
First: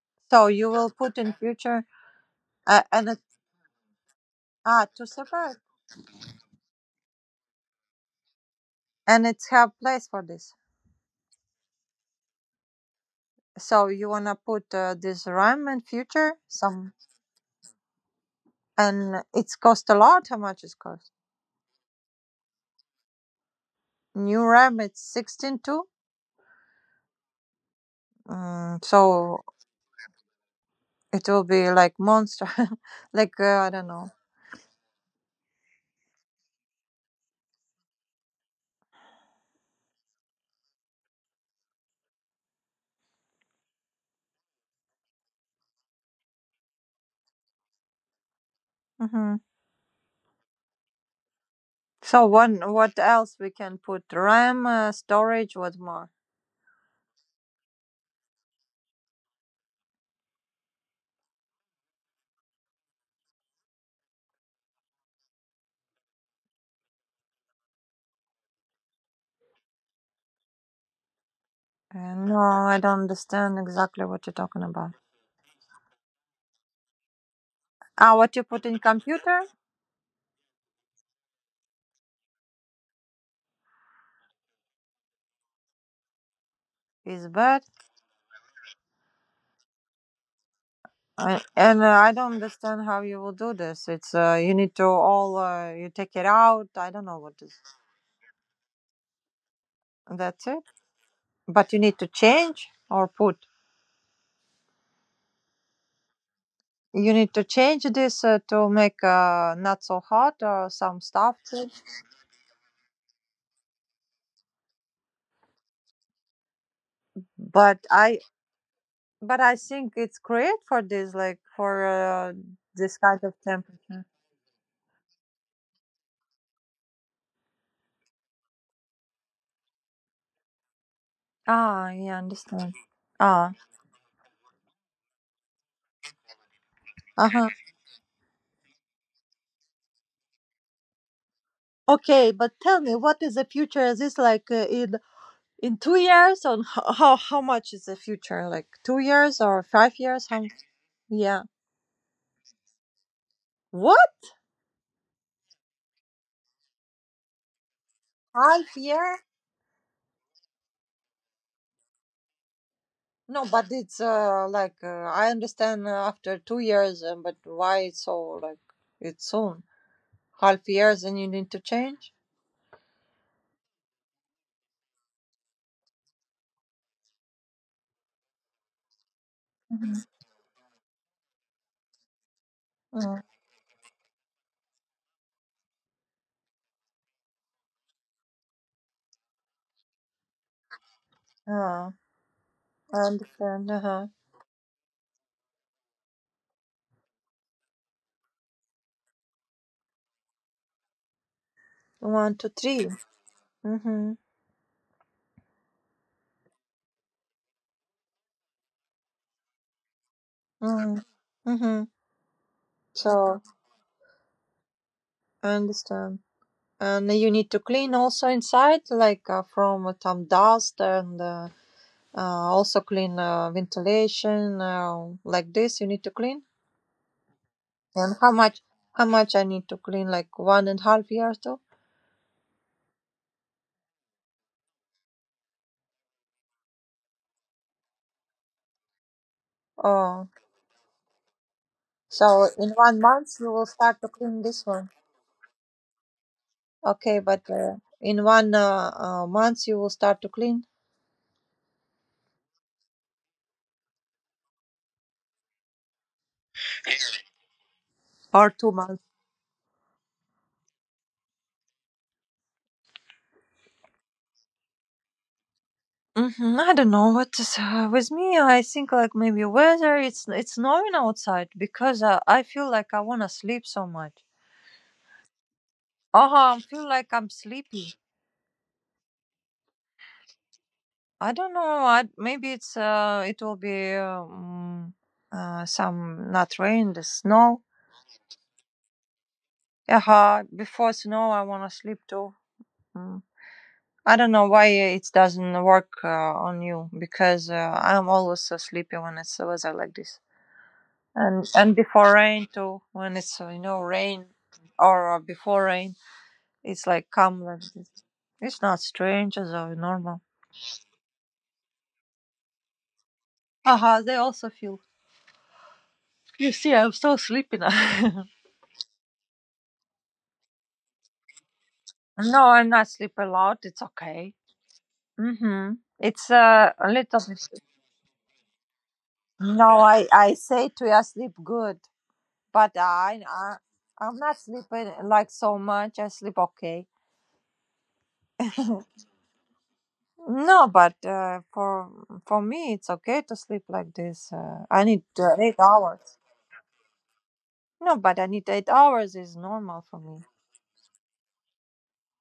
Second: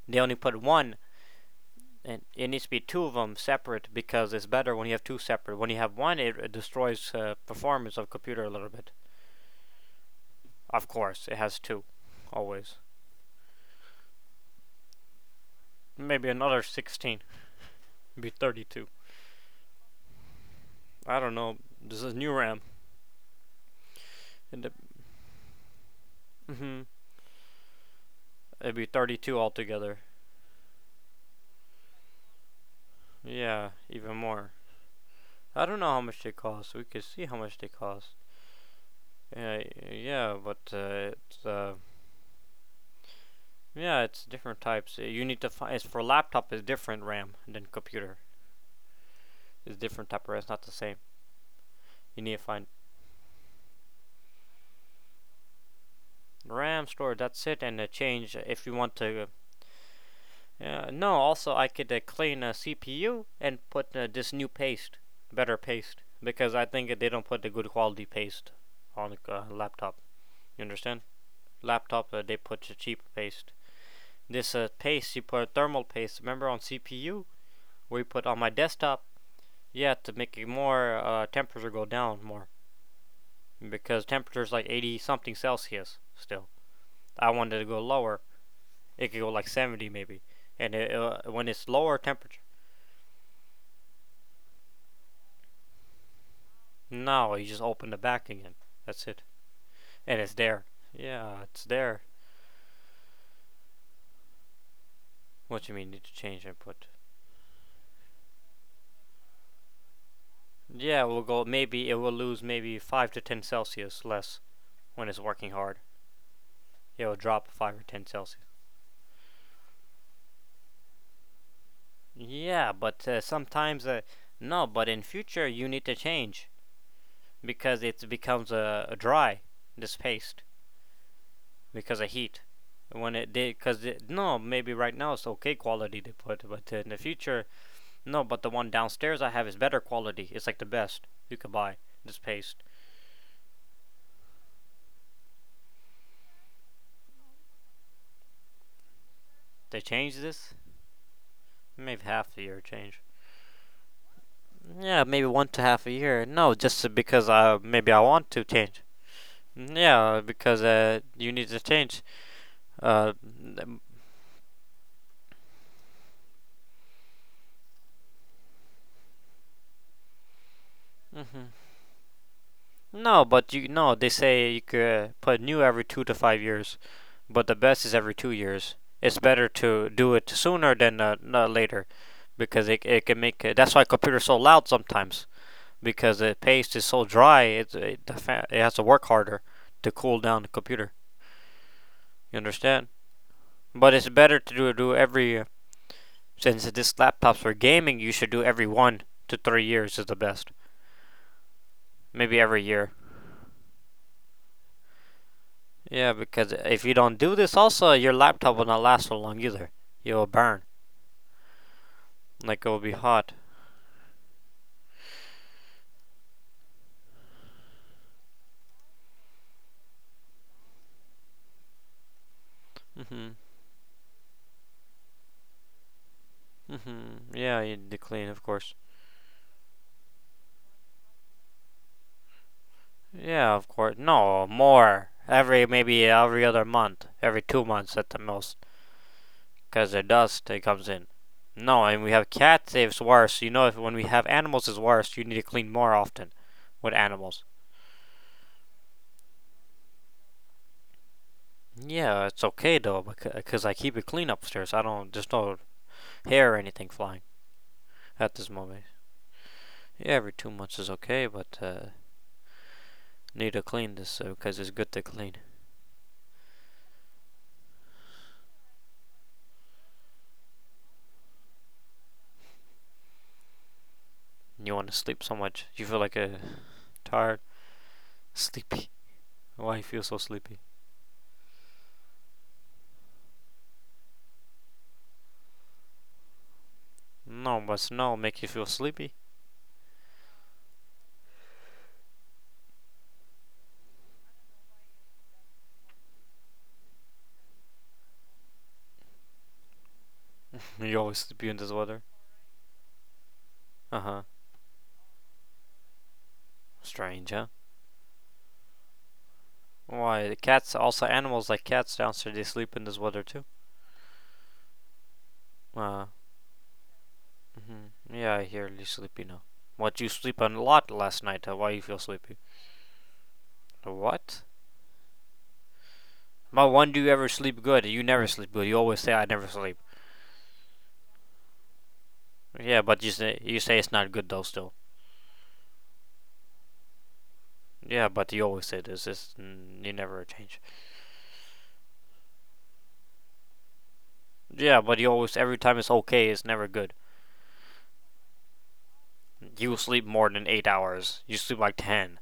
Speaker 2: They only
Speaker 1: So
Speaker 2: put
Speaker 1: you will
Speaker 2: one,
Speaker 1: put in future,
Speaker 2: and it needs to be
Speaker 1: uh,
Speaker 2: two
Speaker 1: and
Speaker 2: of
Speaker 1: it,
Speaker 2: them separate because it's better
Speaker 1: ah,
Speaker 2: when you have
Speaker 1: two
Speaker 2: two separate.
Speaker 1: separate,
Speaker 2: When you have one, it it destroys uh, performance of computer a little bit.
Speaker 1: and it's have place for this.
Speaker 2: Of course, it has two, always.
Speaker 1: So you wanna put, uh, this RAM in
Speaker 2: Maybe
Speaker 1: future
Speaker 2: another
Speaker 1: some,
Speaker 2: sixteen. It'd be thirty-two.
Speaker 1: and it's cost a lot. How much it cost?
Speaker 2: I don't know. This is new RAM.
Speaker 1: New
Speaker 2: And the,
Speaker 1: RAM it's sixteen too.
Speaker 2: hmm It'd
Speaker 1: Mm,
Speaker 2: be thirty-two
Speaker 1: so
Speaker 2: altogether.
Speaker 1: it will be like monster, like, uh, I
Speaker 2: Yeah,
Speaker 1: don't know.
Speaker 2: even more. I don't know how much they cost. We could see how much they cost. Yeah, yeah, but uh, it's uh, yeah, it's different types. Uh, You need to find. It's for laptop is different RAM than computer.
Speaker 1: Mhm.
Speaker 2: It's different type of RAM. It's not the same. You
Speaker 1: So
Speaker 2: need to find
Speaker 1: what what else we can put? RAM, uh, storage, what more?
Speaker 2: RAM storage. That's it, and uh, change if you want to. Uh, no, also I could uh, clean a C P U and put uh, this new paste, better paste, because I think they don't put the good quality paste on a uh, laptop. You understand? Laptop
Speaker 1: Uh,
Speaker 2: uh, they
Speaker 1: no,
Speaker 2: put the
Speaker 1: I don't
Speaker 2: cheap paste.
Speaker 1: understand exactly what you're
Speaker 2: This
Speaker 1: talking
Speaker 2: uh,
Speaker 1: about.
Speaker 2: paste you put thermal paste. Remember on C P U we
Speaker 1: Ah,
Speaker 2: put
Speaker 1: what
Speaker 2: on
Speaker 1: you
Speaker 2: my
Speaker 1: put in
Speaker 2: desktop.
Speaker 1: computer
Speaker 2: Yeah, to make it more uh, temperature go down more because temperature's like eighty something Celsius still.
Speaker 1: is
Speaker 2: I wanted
Speaker 1: bad,
Speaker 2: to go lower. It could go like seventy maybe, and it, uh,
Speaker 1: I,
Speaker 2: when it's
Speaker 1: and uh,
Speaker 2: lower
Speaker 1: I don't
Speaker 2: temperature.
Speaker 1: understand how you will do this. It's uh, you need to all, uh, you take it out. I don't know
Speaker 2: No,
Speaker 1: what
Speaker 2: you
Speaker 1: is.
Speaker 2: just open the back again. That's it. And it's
Speaker 1: That's it.
Speaker 2: there. Yeah, it's
Speaker 1: But you need
Speaker 2: there.
Speaker 1: to change or put.
Speaker 2: What do you mean need to change input?
Speaker 1: You need to change this, uh, to make, uh, not so hot or some
Speaker 2: Yeah, we'll
Speaker 1: stuff.
Speaker 2: go maybe it will lose maybe five to ten Celsius less when it's working hard. It will drop
Speaker 1: But
Speaker 2: five or ten
Speaker 1: I
Speaker 2: Celsius.
Speaker 1: But I think it's great for this, like for, uh,
Speaker 2: Yeah,
Speaker 1: this
Speaker 2: but
Speaker 1: kind
Speaker 2: uh,
Speaker 1: of
Speaker 2: sometimes uh,
Speaker 1: temperature.
Speaker 2: no. But in future you need to change because it becomes a uh, dry this paste
Speaker 1: Ah,
Speaker 2: because of
Speaker 1: yeah,
Speaker 2: heat.
Speaker 1: understand.
Speaker 2: When it
Speaker 1: Ah,
Speaker 2: did, because no, maybe right now it's okay quality they put, but in the
Speaker 1: uh
Speaker 2: future.
Speaker 1: huh.
Speaker 2: No, but the one downstairs I have is better quality. It's like the best you could buy. This
Speaker 1: Okay, but
Speaker 2: paste.
Speaker 1: tell me, what is the future? Is this like, uh, in in two years, or h- how how much is the future? Like two years or
Speaker 2: They
Speaker 1: five
Speaker 2: changed
Speaker 1: years? How?
Speaker 2: this?
Speaker 1: Yeah.
Speaker 2: Maybe half a year change.
Speaker 1: What?
Speaker 2: Yeah, maybe one to half a year. No, just because I maybe I want to
Speaker 1: Half
Speaker 2: change.
Speaker 1: year?
Speaker 2: Yeah, because uh, you need to change. Uh,
Speaker 1: No, but
Speaker 2: mm-hmm.
Speaker 1: it's uh like, uh, I understand, uh, after two years, uh, but why it's so like it's soon half years and you need to change?
Speaker 2: No, but you no. They say you could uh, put new every two to five years, but the best is every two years. It's better to
Speaker 1: Mhm.
Speaker 2: do it sooner than uh, later because it it
Speaker 1: Uh,
Speaker 2: can make it, that's why computers so loud sometimes because the paste is so dry, it, it, the it has to work harder to cool down the computer.
Speaker 1: uh.
Speaker 2: You understand?
Speaker 1: I understand.
Speaker 2: But
Speaker 1: Uh-huh.
Speaker 2: it's better to do, do every, since this laptop's for gaming, you should do every one to three years is the best.
Speaker 1: One,
Speaker 2: Maybe
Speaker 1: two,
Speaker 2: every
Speaker 1: three.
Speaker 2: year.
Speaker 1: Mm-hmm.
Speaker 2: Yeah, because if you don't do this, also, your laptop will not last so long either. It will burn.
Speaker 1: Mm-hmm. Mm-hmm.
Speaker 2: Like, it will be hot.
Speaker 1: So I understand. And you need to clean also inside, like, uh, from, uh, some dust and, uh, uh, also clean,
Speaker 2: Hmm,
Speaker 1: uh, ventilation, uh, like this. You need to clean.
Speaker 2: hmm, yeah, you need to
Speaker 1: And
Speaker 2: clean,
Speaker 1: how
Speaker 2: of
Speaker 1: much?
Speaker 2: course.
Speaker 1: How much I need to clean? Like one and a half year too?
Speaker 2: Yeah, of course. No, more. Every, maybe every other month. Every two months at the most. Because the
Speaker 1: Oh,
Speaker 2: dust it comes in. No, and we have
Speaker 1: so in
Speaker 2: cats, it's
Speaker 1: one month
Speaker 2: worse. You
Speaker 1: you
Speaker 2: know,
Speaker 1: will
Speaker 2: if when
Speaker 1: start
Speaker 2: we
Speaker 1: to
Speaker 2: have
Speaker 1: clean this
Speaker 2: animals, it's
Speaker 1: one.
Speaker 2: worse. You need to clean more often with
Speaker 1: Okay, but
Speaker 2: animals.
Speaker 1: uh, in one, uh, uh, month you will start to clean,
Speaker 2: Yeah, it's okay though, because I keep it clean upstairs. I don't, there's no hair or anything flying at this
Speaker 1: or two
Speaker 2: moment.
Speaker 1: months.
Speaker 2: Yeah, every two months is okay, but uh, need to clean this because uh, it's good to clean.
Speaker 1: Mhm, I don't know what is uh, with me. I think like maybe weather. It's it's snowing outside because, uh, I feel like I wanna sleep so much.
Speaker 2: You want to sleep so much. You feel like
Speaker 1: Oh,
Speaker 2: a
Speaker 1: I feel like I'm
Speaker 2: tired,
Speaker 1: sleepy.
Speaker 2: sleepy. Why you feel so sleepy?
Speaker 1: I don't know. I, maybe it's uh it will be um, uh some, not rain, the
Speaker 2: No,
Speaker 1: snow.
Speaker 2: but snow make you feel sleepy.
Speaker 1: Uh, before snow, I wanna sleep too. Mm. I don't know why it doesn't work uh, on you because, uh, I'm always so sleepy when it's weather like this.
Speaker 2: you always sleepy
Speaker 1: and
Speaker 2: in this
Speaker 1: and
Speaker 2: weather.
Speaker 1: before rain too when it's, uh, you know
Speaker 2: Uh
Speaker 1: rain
Speaker 2: huh.
Speaker 1: or, uh, before rain it's like
Speaker 2: Strange,
Speaker 1: calm
Speaker 2: huh?
Speaker 1: like this. It's not strange, as uh, normal.
Speaker 2: Why, the cats, also animals like cats downstairs, they sleep in this weather too.
Speaker 1: Aha, they also feel.
Speaker 2: Uh,
Speaker 1: You see, I'm so sleepy
Speaker 2: mhm.
Speaker 1: now.
Speaker 2: yeah, I hear you sleepy now. What, you sleep a lot last night, uh, why you feel sleepy?
Speaker 1: No, I'm not sleep a lot, it's okay.
Speaker 2: What?
Speaker 1: Mm-hmm. It's,
Speaker 2: Ma,
Speaker 1: uh,
Speaker 2: one.
Speaker 1: a
Speaker 2: do you
Speaker 1: little
Speaker 2: ever
Speaker 1: bit.
Speaker 2: sleep good? You never sleep good, you always say I never
Speaker 1: No,
Speaker 2: sleep.
Speaker 1: i i say to you I sleep good, but
Speaker 2: Yeah, but
Speaker 1: i,
Speaker 2: you say,
Speaker 1: I
Speaker 2: you say it's not
Speaker 1: I'm
Speaker 2: good
Speaker 1: not
Speaker 2: though still.
Speaker 1: sleeping like so much, I sleep okay.
Speaker 2: Yeah, but you always say this, it's, mm, you never change.
Speaker 1: No, but uh, for, for me, it's okay to sleep like this. Uh,
Speaker 2: Yeah,
Speaker 1: I
Speaker 2: but
Speaker 1: need,
Speaker 2: you always,
Speaker 1: uh,
Speaker 2: every
Speaker 1: eight
Speaker 2: time it's
Speaker 1: hours.
Speaker 2: okay, it's never good.
Speaker 1: No, but I need eight hours is
Speaker 2: You
Speaker 1: normal for
Speaker 2: sleep
Speaker 1: me.
Speaker 2: more than eight hours, you sleep like ten.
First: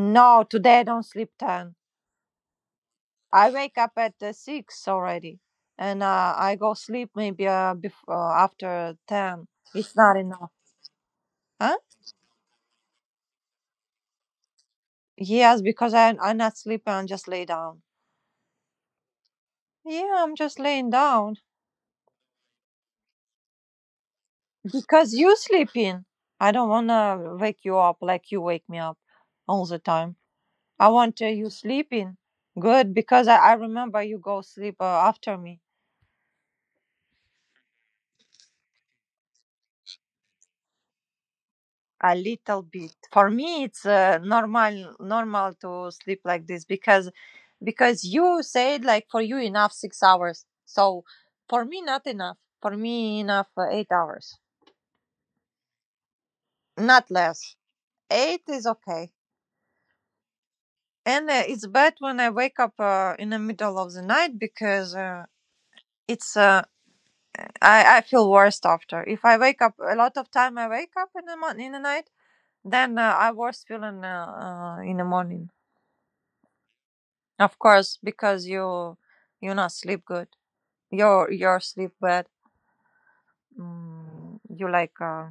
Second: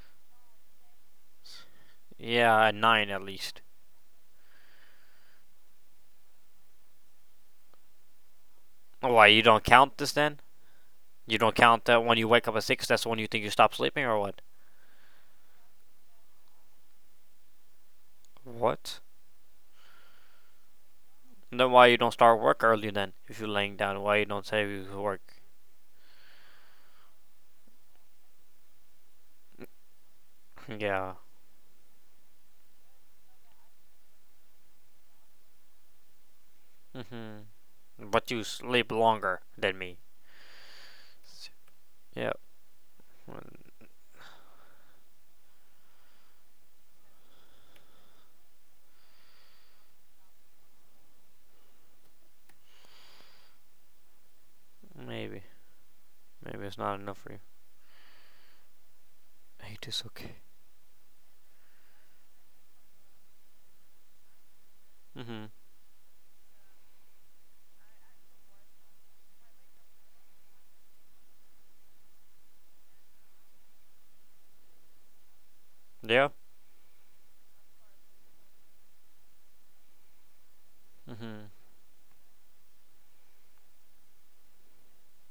Speaker 1: No, today I don't sleep ten.
Speaker 2: Yeah, nine at
Speaker 1: I
Speaker 2: least.
Speaker 1: wake up at, uh, six already, and, uh, I go sleep maybe, uh, before, after
Speaker 2: Why, you
Speaker 1: ten.
Speaker 2: don't
Speaker 1: It's
Speaker 2: count this
Speaker 1: not
Speaker 2: then?
Speaker 1: enough,
Speaker 2: You don't
Speaker 1: huh?
Speaker 2: count that when you wake up at six. That's when you think you stop sleeping or what?
Speaker 1: Yes, because I I'm not sleeping. I just lay down.
Speaker 2: What?
Speaker 1: Yeah, I'm just laying down
Speaker 2: And Then why you don't start work early then? If you're laying down, why you don't say you
Speaker 1: because you
Speaker 2: work?
Speaker 1: sleeping. I don't wanna wake you up like you wake me up all the time. I
Speaker 2: yeah.
Speaker 1: want, uh, you sleeping. Good, because I, I remember you go sleep, uh, after me
Speaker 2: Mm-hmm. But you sleep longer than me.
Speaker 1: a
Speaker 2: Yeah.
Speaker 1: little bit. For
Speaker 2: well,
Speaker 1: me, it's uh, normal normal to sleep like this, because because you said like for you enough six hours. So for me, not enough. For me, enough, uh, eight hours,
Speaker 2: Maybe. Maybe it's not
Speaker 1: not
Speaker 2: enough for you.
Speaker 1: less. Eight is okay,
Speaker 2: Eight is okay.
Speaker 1: and, uh, it's bad when I wake up, uh, in the middle of the night because, uh,
Speaker 2: Mm-hmm.
Speaker 1: it's uh, I, I feel worst after. If I wake up a lot of time, I wake up in the mon- in the night. Then, uh, I worse feeling, uh, uh, in the morning.
Speaker 2: Yeah.
Speaker 1: Of course, because you you not sleep good. Your
Speaker 2: Mm-hmm.
Speaker 1: your sleep bad. Mm, you like, uh,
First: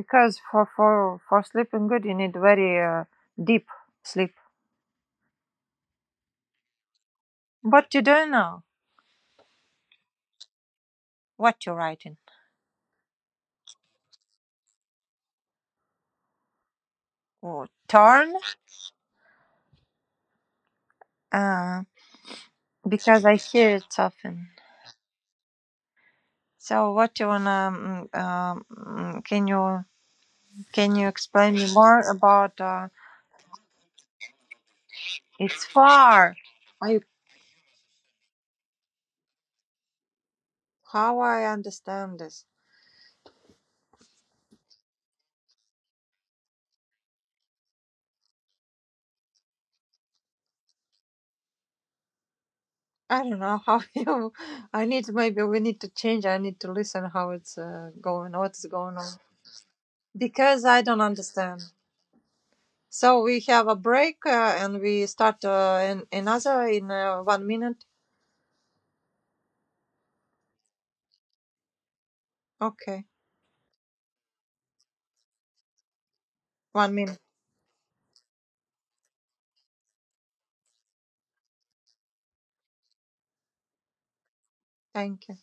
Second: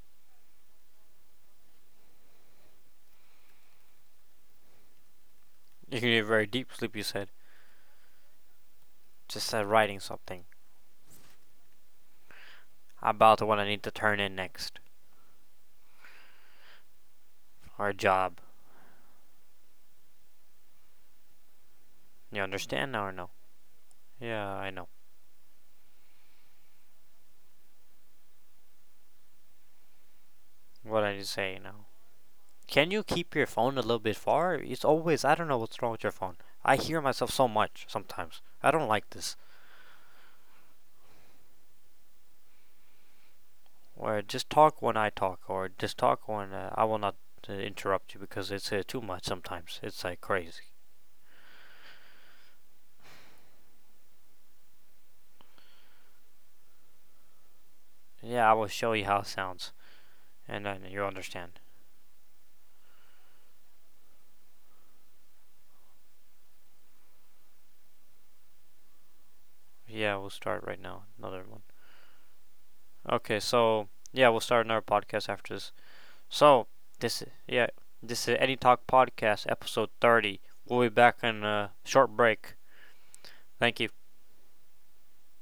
Speaker 1: because for for for sleeping good you need very, uh, deep sleep.
Speaker 2: You can get very deep sleep. You said.
Speaker 1: What you do now?
Speaker 2: Just said writing something
Speaker 1: What you writing?
Speaker 2: about what I need to turn in next.
Speaker 1: Oh,
Speaker 2: Our
Speaker 1: turn.
Speaker 2: job.
Speaker 1: Uh,
Speaker 2: You understand now or
Speaker 1: because
Speaker 2: no?
Speaker 1: I hear it
Speaker 2: Yeah,
Speaker 1: often.
Speaker 2: I know.
Speaker 1: So what you wanna? Um, um, can you? Can
Speaker 2: What
Speaker 1: you
Speaker 2: I need to
Speaker 1: explain
Speaker 2: say
Speaker 1: me
Speaker 2: now.
Speaker 1: more about, uh,
Speaker 2: Can you keep your phone a little bit far? It's always, I don't know
Speaker 1: it's
Speaker 2: what's wrong with your
Speaker 1: far?
Speaker 2: phone. I
Speaker 1: I,
Speaker 2: hear myself so much sometimes. I don't like this.
Speaker 1: how I understand this?
Speaker 2: Or just talk when I talk, or just talk when uh, I will not uh, interrupt you because it's uh, too much sometimes. It's like crazy.
Speaker 1: I don't know how, you. I need, maybe we need to change. I need to listen how it's, uh, going,
Speaker 2: Yeah, I
Speaker 1: what's
Speaker 2: will show
Speaker 1: going
Speaker 2: you
Speaker 1: on,
Speaker 2: how it sounds,
Speaker 1: because
Speaker 2: and
Speaker 1: I
Speaker 2: then
Speaker 1: don't
Speaker 2: you'll understand.
Speaker 1: understand. So we have a break, uh, and we start, uh, in another in uh, one minute.
Speaker 2: Yeah, we'll start right now. Another one.
Speaker 1: Okay,
Speaker 2: Okay, so yeah, we'll start another podcast after this. So
Speaker 1: one minute.
Speaker 2: this, yeah, this is Any Talk Podcast, episode thirty. We'll be back in a short break. Thank you.
Speaker 1: Thank you.